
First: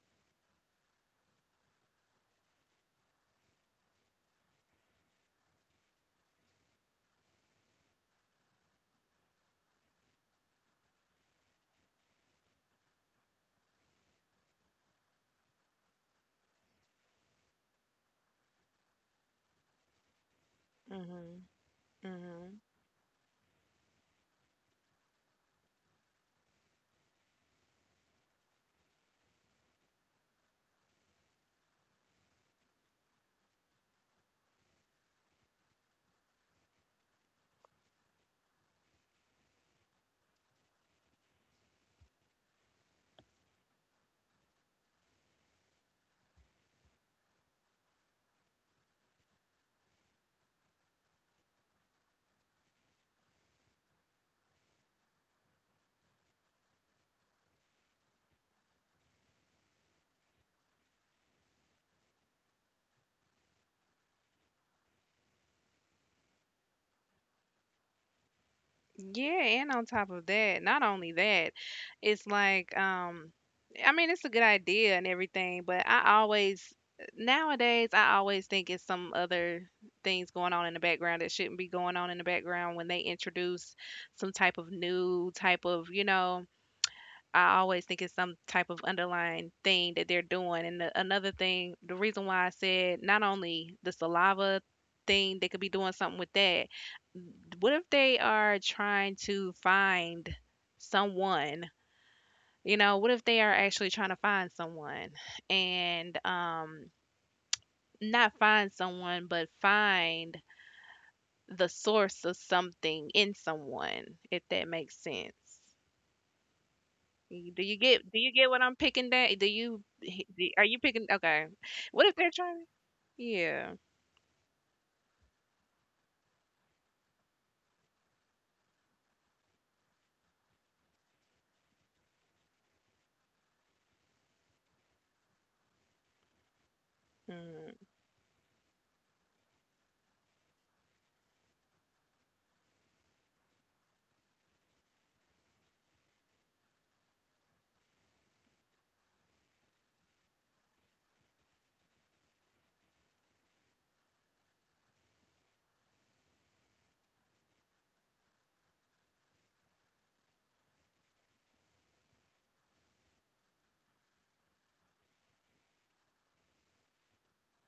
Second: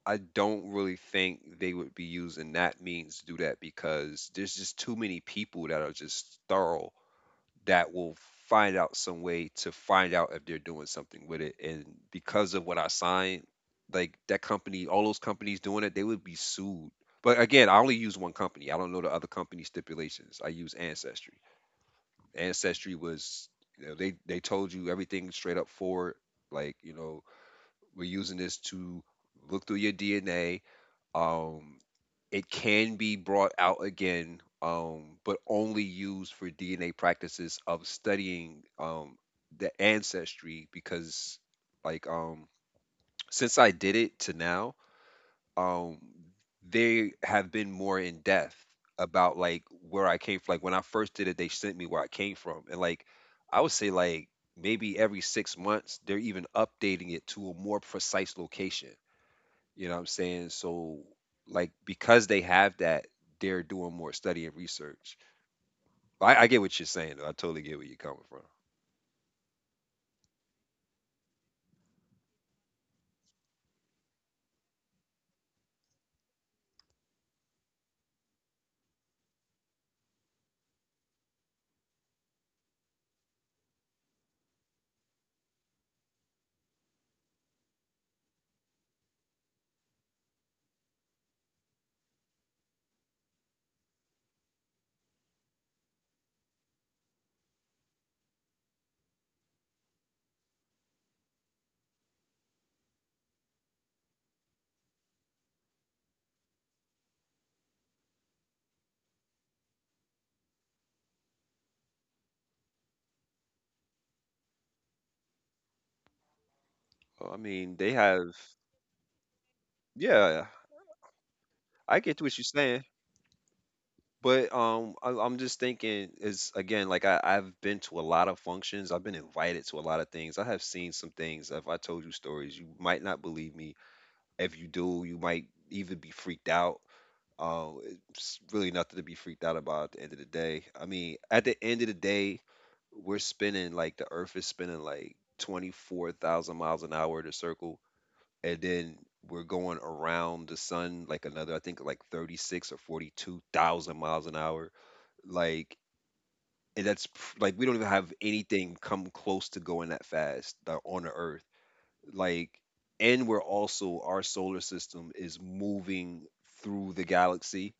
[SPEAKER 1] I don't really think they would be using that means to do that because there's just too many people that are just thorough that will find out some way to find out if they're doing something with it. And because of what I signed, like that company, all those companies doing it, they would be sued. But again, I only use one company. I don't know the other company stipulations. I use Ancestry.
[SPEAKER 2] Mhm. Mhm.
[SPEAKER 1] Ancestry was, they told you everything straight up forward. Like, we're using this to look through your DNA. um, it can be brought out again, but only used for DNA practices of studying the ancestry because, like, um, since I did it to now, um, they have been more in depth about like where I came from. Like when I first did it, they sent me where I came from, and like I would say like maybe every 6 months they're even updating it to a more precise location. You know what I'm saying? So like because they have that, they're doing more study and research. I get what you're saying though. I totally get where you're coming from.
[SPEAKER 2] Yeah, and on top of that, not only that, it's like I mean, it's a good idea and everything, but I always nowadays I always think it's some other things going on in the background that shouldn't be going on in the background when they introduce some type of new type of, you know, I always think it's some type of underlying thing that they're doing. And the, another thing, the reason why I said not only the saliva thing, they could be doing something with that. What if they are trying to find someone? You know, what if they are actually trying to find someone and not find someone, but find the source of something in someone, if that makes sense.
[SPEAKER 1] Well, I
[SPEAKER 2] Y-
[SPEAKER 1] mean,
[SPEAKER 2] Do you
[SPEAKER 1] they
[SPEAKER 2] get
[SPEAKER 1] have
[SPEAKER 2] what I'm picking that? Do you h-
[SPEAKER 1] yeah,
[SPEAKER 2] do- are you picking okay.
[SPEAKER 1] I
[SPEAKER 2] What
[SPEAKER 1] get
[SPEAKER 2] if
[SPEAKER 1] what you're
[SPEAKER 2] they're trying?
[SPEAKER 1] saying.
[SPEAKER 2] Yeah.
[SPEAKER 1] But I'm just thinking is again, like I've been to a lot of functions. I've been invited to a lot of things. I have seen some things. If I told you stories, you might not believe me. If you do, you might even be freaked out. Um,
[SPEAKER 2] Mm,
[SPEAKER 1] it's really nothing to be freaked out about at the end of the day. I mean, at the end of the day, we're spinning like the Earth is spinning like 24,000 miles an hour in a circle, and then we're going around the sun like another, I think like 36 or 42,000 miles an hour. Like, and that's like we don't even have anything come close to going that fast on the Earth. Like, and we're also our solar system is moving through the galaxy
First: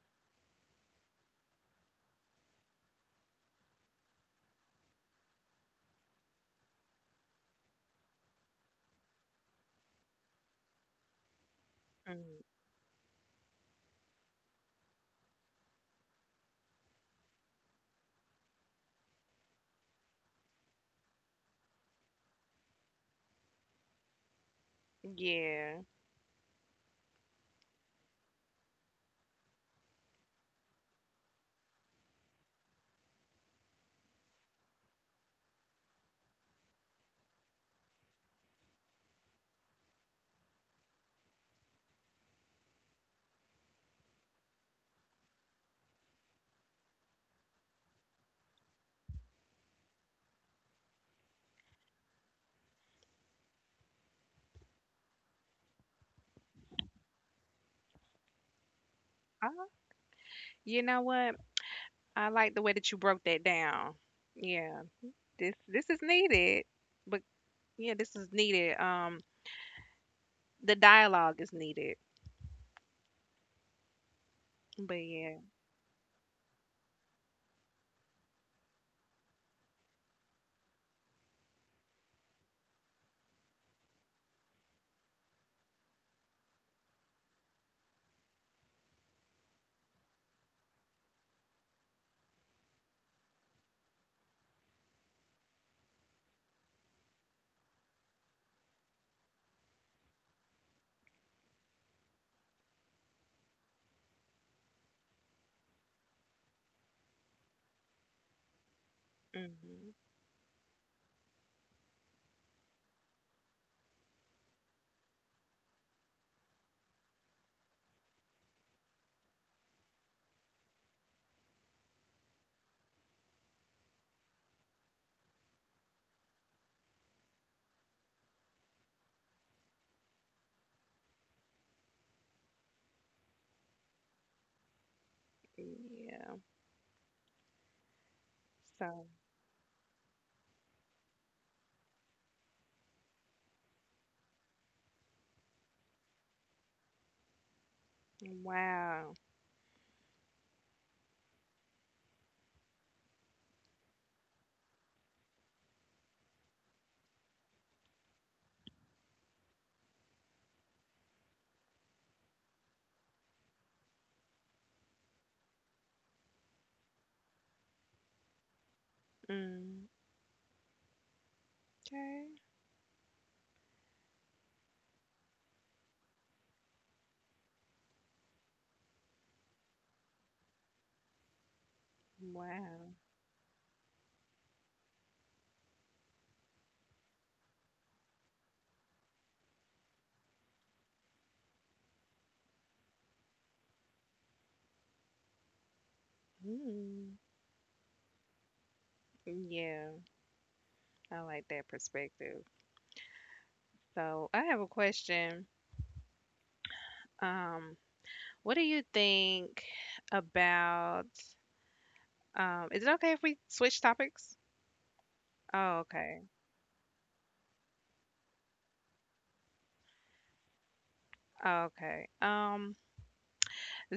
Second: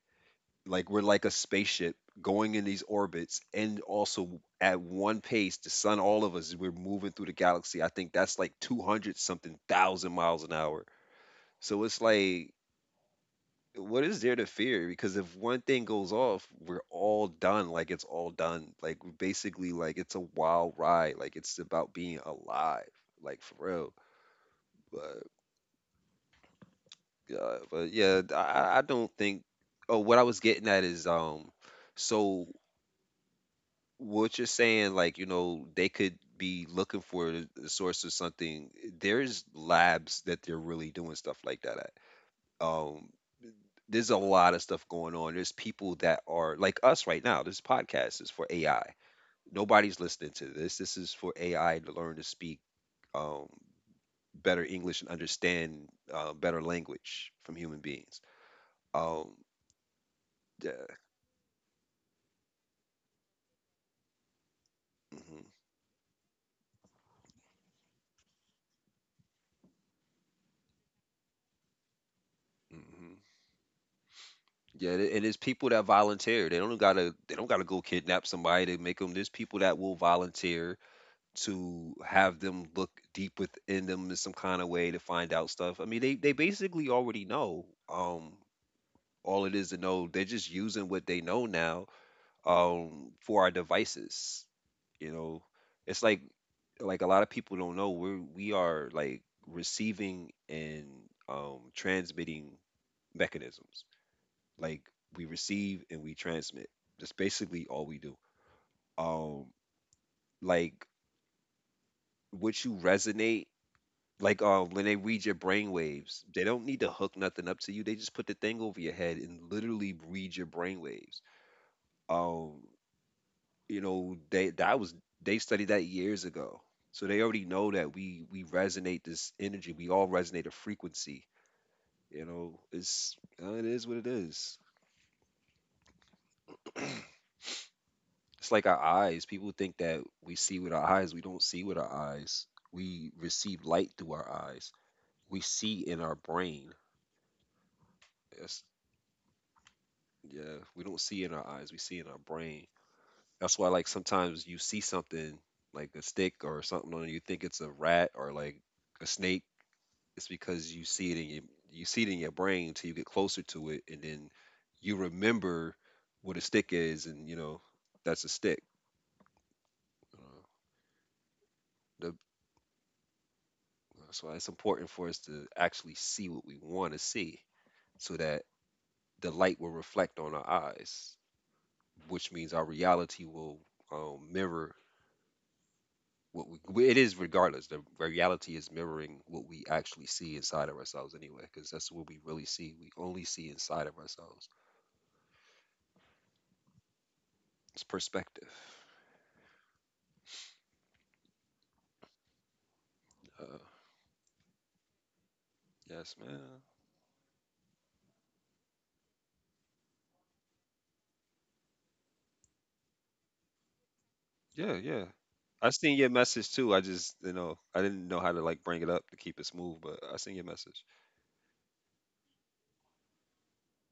[SPEAKER 1] like we're like a spaceship going in these orbits and also at one pace, the sun, all of us, we're moving through the galaxy. I think that's like 200 something thousand miles an hour. So it's
[SPEAKER 2] mm,
[SPEAKER 1] like, what is there to fear? Because if one thing goes off, we're all done. Like it's all done. Like we're basically, like it's a wild ride. Like it's about being alive. Like for real. But
[SPEAKER 2] yeah.
[SPEAKER 1] yeah, but yeah, I don't think. Oh, what I was getting at is so what you're saying, like, you know, they could be looking for the source of something. There's labs that they're really doing stuff like that at. Um, there's a lot of stuff going on. There's people that are like us right now. This podcast is for AI. Nobody's listening to this. This is for AI to learn to speak um, better English and understand better language from human beings. Um,
[SPEAKER 2] Uh, you
[SPEAKER 1] yeah.
[SPEAKER 2] know what? I like the way that you broke that down. Yeah. This is needed. But yeah, this is needed. The dialogue is needed.
[SPEAKER 1] Hmm.
[SPEAKER 2] But
[SPEAKER 1] And
[SPEAKER 2] yeah.
[SPEAKER 1] it's people that volunteer. They don't gotta. They don't gotta go kidnap somebody to make them. There's people that will volunteer to have them look deep within them in some kind of way to find out stuff. I mean, they basically already know. All it is to know. They're just using what they know now. For our devices. You know, it's like a lot of people don't know we are like receiving and transmitting mechanisms. Like we receive and we transmit. That's basically all we do. Um,
[SPEAKER 2] Hmm.
[SPEAKER 1] like what you resonate, like when they read your brainwaves, they don't need to hook nothing up to you. They just put the thing over your head and literally read your brainwaves. Um, you know, they studied that years ago. So they already know that we resonate this energy. We all resonate a frequency. You know, it's it is what it is.
[SPEAKER 2] Yeah.
[SPEAKER 1] <clears throat> It's like our
[SPEAKER 2] So,
[SPEAKER 1] eyes. People think that we see with our eyes. We don't see with our eyes. We receive light through our eyes. We see in our brain. That's,
[SPEAKER 2] wow.
[SPEAKER 1] yeah, we don't see in our eyes. We see in our brain. That's why, like, sometimes you see something like a stick or something, and you think it's a rat or like a snake. It's because you see it in your you see it in your brain until you get closer to it, and then you remember what a stick is, and you know that's a stick.
[SPEAKER 2] Mm,
[SPEAKER 1] Uh, the
[SPEAKER 2] okay.
[SPEAKER 1] That's why it's important for us to actually see what we want to see so that the light will reflect on our eyes, which means our
[SPEAKER 2] Wow.
[SPEAKER 1] reality will mirror well, it is regardless. The reality is mirroring what we actually see inside of ourselves anyway, because that's what we really see. We only see inside of ourselves.
[SPEAKER 2] Mm,
[SPEAKER 1] It's perspective.
[SPEAKER 2] yeah. I like that perspective.
[SPEAKER 1] Uh,
[SPEAKER 2] So I have a question.
[SPEAKER 1] yes, man.
[SPEAKER 2] Um, what do you think about, is it okay if we switch topics?
[SPEAKER 1] Yeah, yeah. I
[SPEAKER 2] Oh,
[SPEAKER 1] seen your
[SPEAKER 2] okay.
[SPEAKER 1] message too. I just, you know, I didn't know how to like bring it up to keep it smooth, but I seen your message.
[SPEAKER 2] Okay.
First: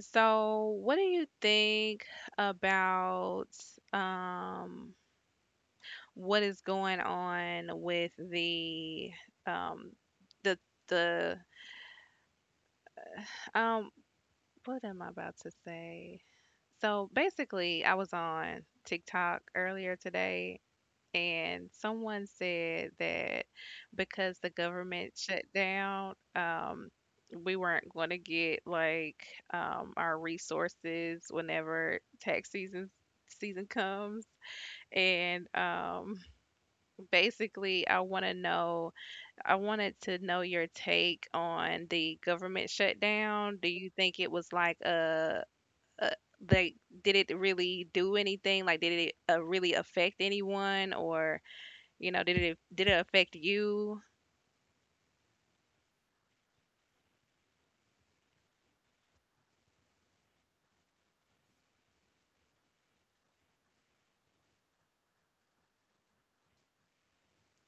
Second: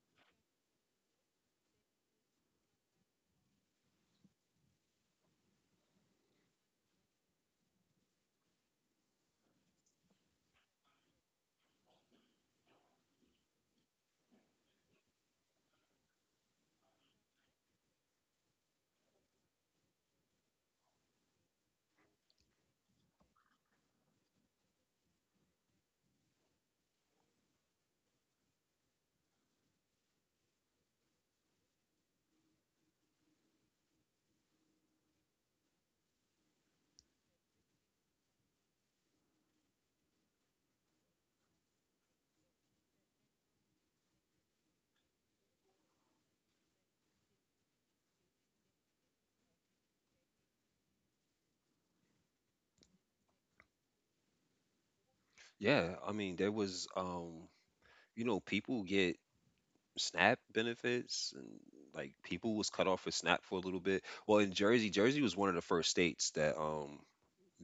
[SPEAKER 2] So what do you think about, um, what is going on with the, um, the, the, um, what am I about to say? So basically, I was on TikTok earlier today and someone said that because the government shut down, we weren't going to get like our resources whenever tax season comes and <laughs> basically I wanted to know your take on the government shutdown. Do you think it was like a like did it really do anything? Like did it really affect anyone or you know, did it affect you?
[SPEAKER 1] Yeah, I mean, there was you know, people get SNAP benefits and like people was cut off for SNAP for a little bit. Well, in Jersey, Jersey was one of the first states that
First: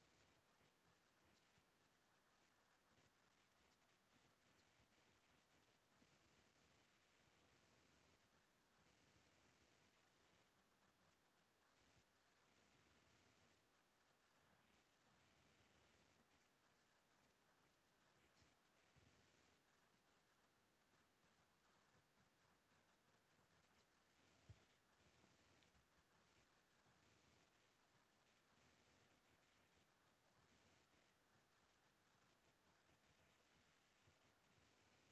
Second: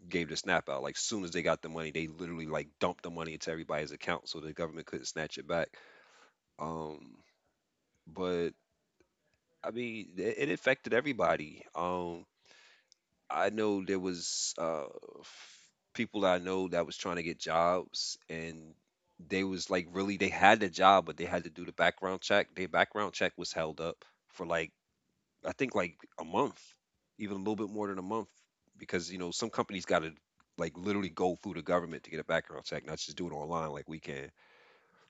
[SPEAKER 1] gave the SNAP out. Like soon as they got the money, they literally like dumped the money into everybody's account so the government couldn't snatch it back. Um, but I mean, it affected everybody. I know there was f- people that I know that was trying to get jobs, and they was like really they had the job, but they had to do the background check. Their background check was held up for like I think like a month, even a little bit more than a month, because you know some companies got to like literally go through the government to get a background check, not just do it online like we can.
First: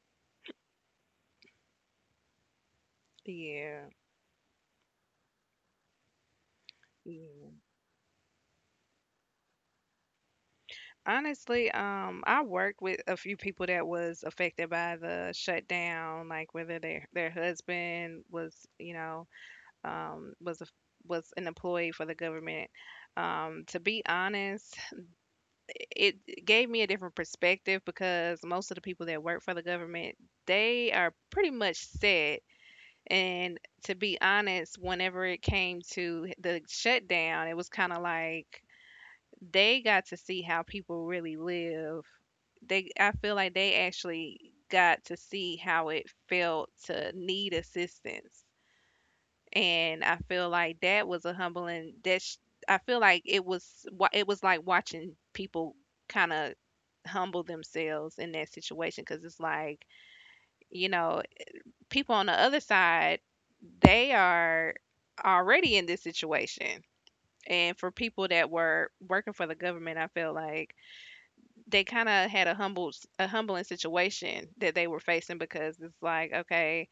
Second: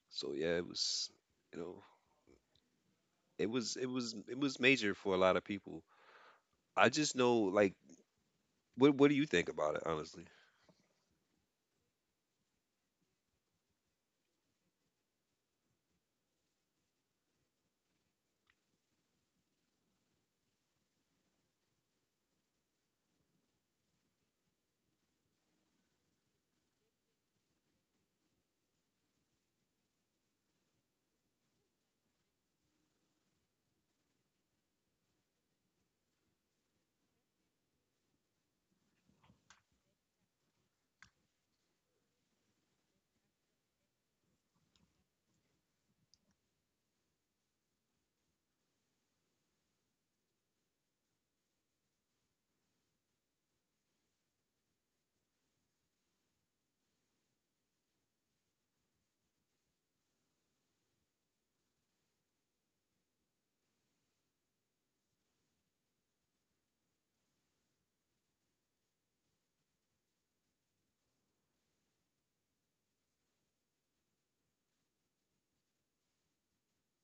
[SPEAKER 1] So yeah, it was you know it was it
[SPEAKER 2] Yeah.
[SPEAKER 1] was it was major for a lot of people. I just know
[SPEAKER 2] Yeah.
[SPEAKER 1] like what do you think about it honestly?
[SPEAKER 2] Honestly, I worked with a few people that was affected by the shutdown, like whether their husband was, you know, um, was a was an employee for the government. To be honest, it gave me a different perspective because most of the people that work for the government, they are pretty much set. And to be honest, whenever it came to the shutdown, it was kind of like they got to see how people really live. They, I feel like they actually got to see how it felt to need assistance. And I feel like that was a humbling. That sh- I feel like it was wa- it was like watching people kind of humble themselves in that situation because it's like you know people on the other side, they are already in this situation. And for people that were working for the government, I feel like they kind of had a humbling situation that they were facing because it's like okay,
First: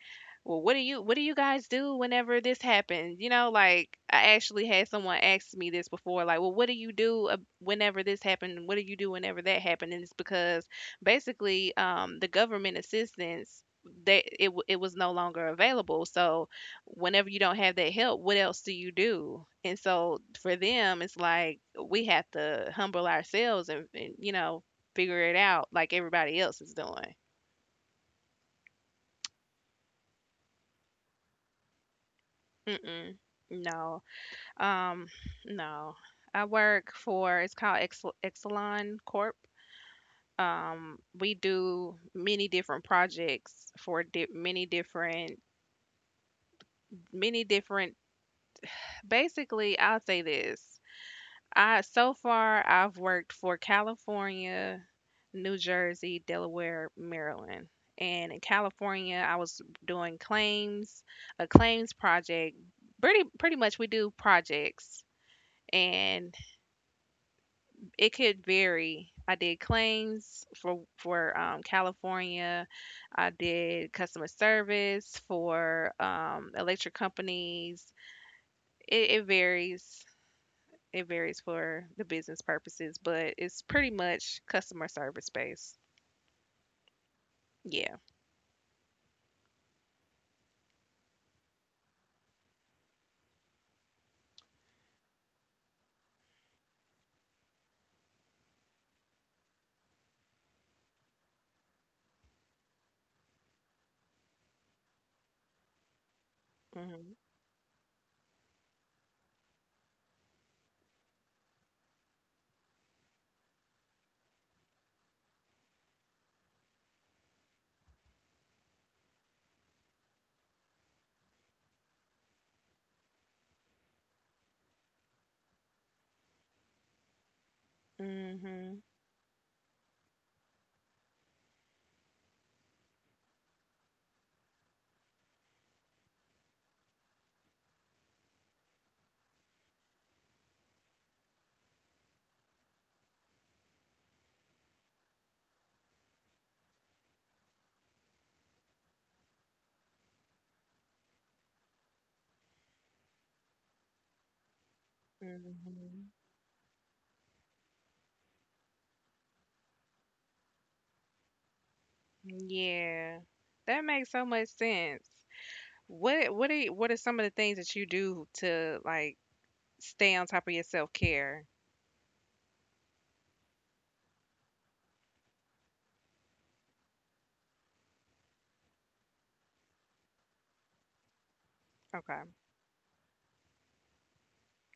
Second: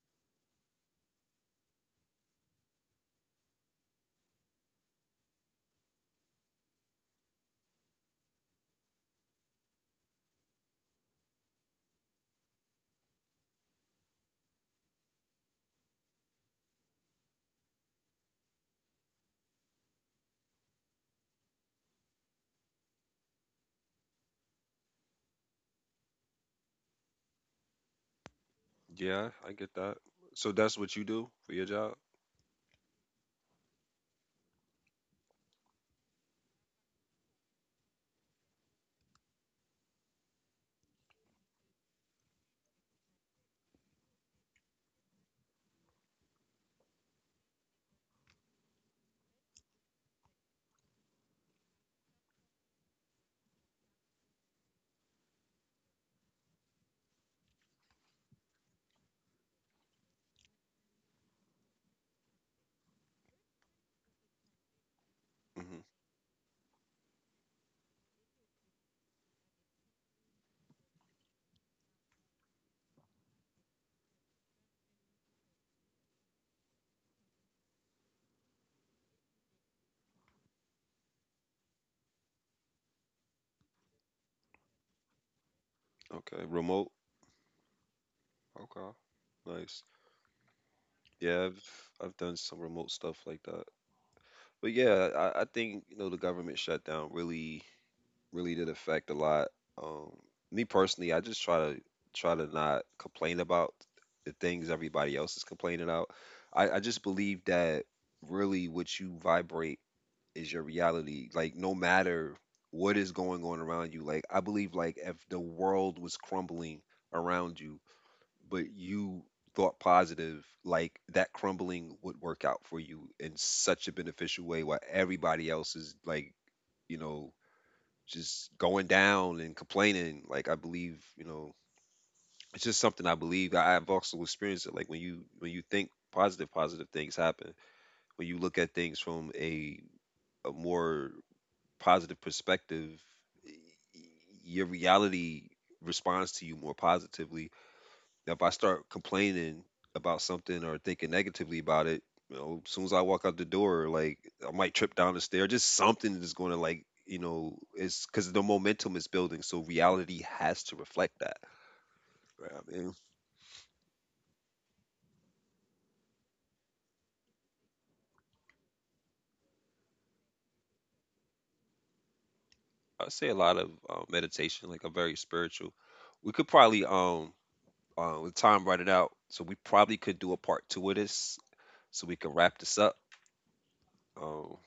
[SPEAKER 2] well what do you guys do whenever this happens? You know, like I actually had someone ask me this before like, well, what do you do whenever this happened? What do you do whenever that happened? And it's because basically the government assistance that it, w- it was no longer available, so whenever you don't have that help, what else do you do? And so for them it's like we have to humble ourselves, and you know, figure it out like everybody else is doing.
[SPEAKER 1] Yeah, I get that. So that's what you do for your job?
[SPEAKER 2] Mm-mm. No. Um, no. I work for, it's called Ex- Exelon Corp. We do many different projects for di- many different, basically, I'll say this. I so far I've worked for California, New Jersey, Delaware, Maryland. And in California, I was doing claims, a claims project. Pretty much we do projects
[SPEAKER 1] Hmm.
[SPEAKER 2] and it could vary. I did claims for California. I did customer service for electric companies. It varies. It varies for the business purposes, but it's pretty much customer service based.
[SPEAKER 1] Okay, remote.
[SPEAKER 2] Yeah.
[SPEAKER 1] Okay, nice. Yeah, I've done some remote stuff like that. But yeah, I think you know the government shutdown really really did affect a lot. Um, Me personally, I just try to try to not complain about the things everybody else is complaining about. I just
[SPEAKER 2] Mhm.
[SPEAKER 1] believe that really what you vibrate is your reality. Like no matter what is going on around you. Like I believe like if the world was crumbling around you, but you thought positive, like that crumbling would work out for you in such a beneficial way while everybody else is like, you know, just
[SPEAKER 2] Mhm.
[SPEAKER 1] going down and complaining. Like I believe, you know, it's just something I believe. I've also experienced it. Like when you think positive, positive things happen. When you look at things from a more positive perspective, y- y- your reality responds to you more positively. Now, if I start complaining about something or thinking negatively about it, you know, as soon as I walk out the door, like I might trip down the stair, just
[SPEAKER 2] Mhm.
[SPEAKER 1] something is going to like, you know, it's because the momentum is building. So reality has to reflect that. Right? I mean,
[SPEAKER 2] Yeah. That makes so much sense. What are some of the things that you do to like stay on top of your self-care?
[SPEAKER 1] I say a lot of meditation, like I'm very spiritual. We could probably, with time running out, so we probably could do a part 2 of this so we
[SPEAKER 2] Okay.
[SPEAKER 1] can wrap this up. Um,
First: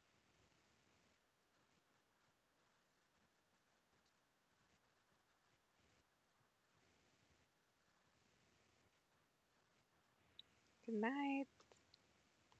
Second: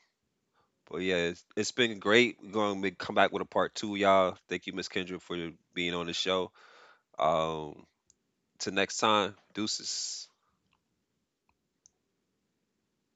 [SPEAKER 1] but yeah, it's been great. Come back with a part 2, y'all. Thank you, Miss Kendra, for being on the show. Um, till next time, deuces.
[SPEAKER 2] Good night.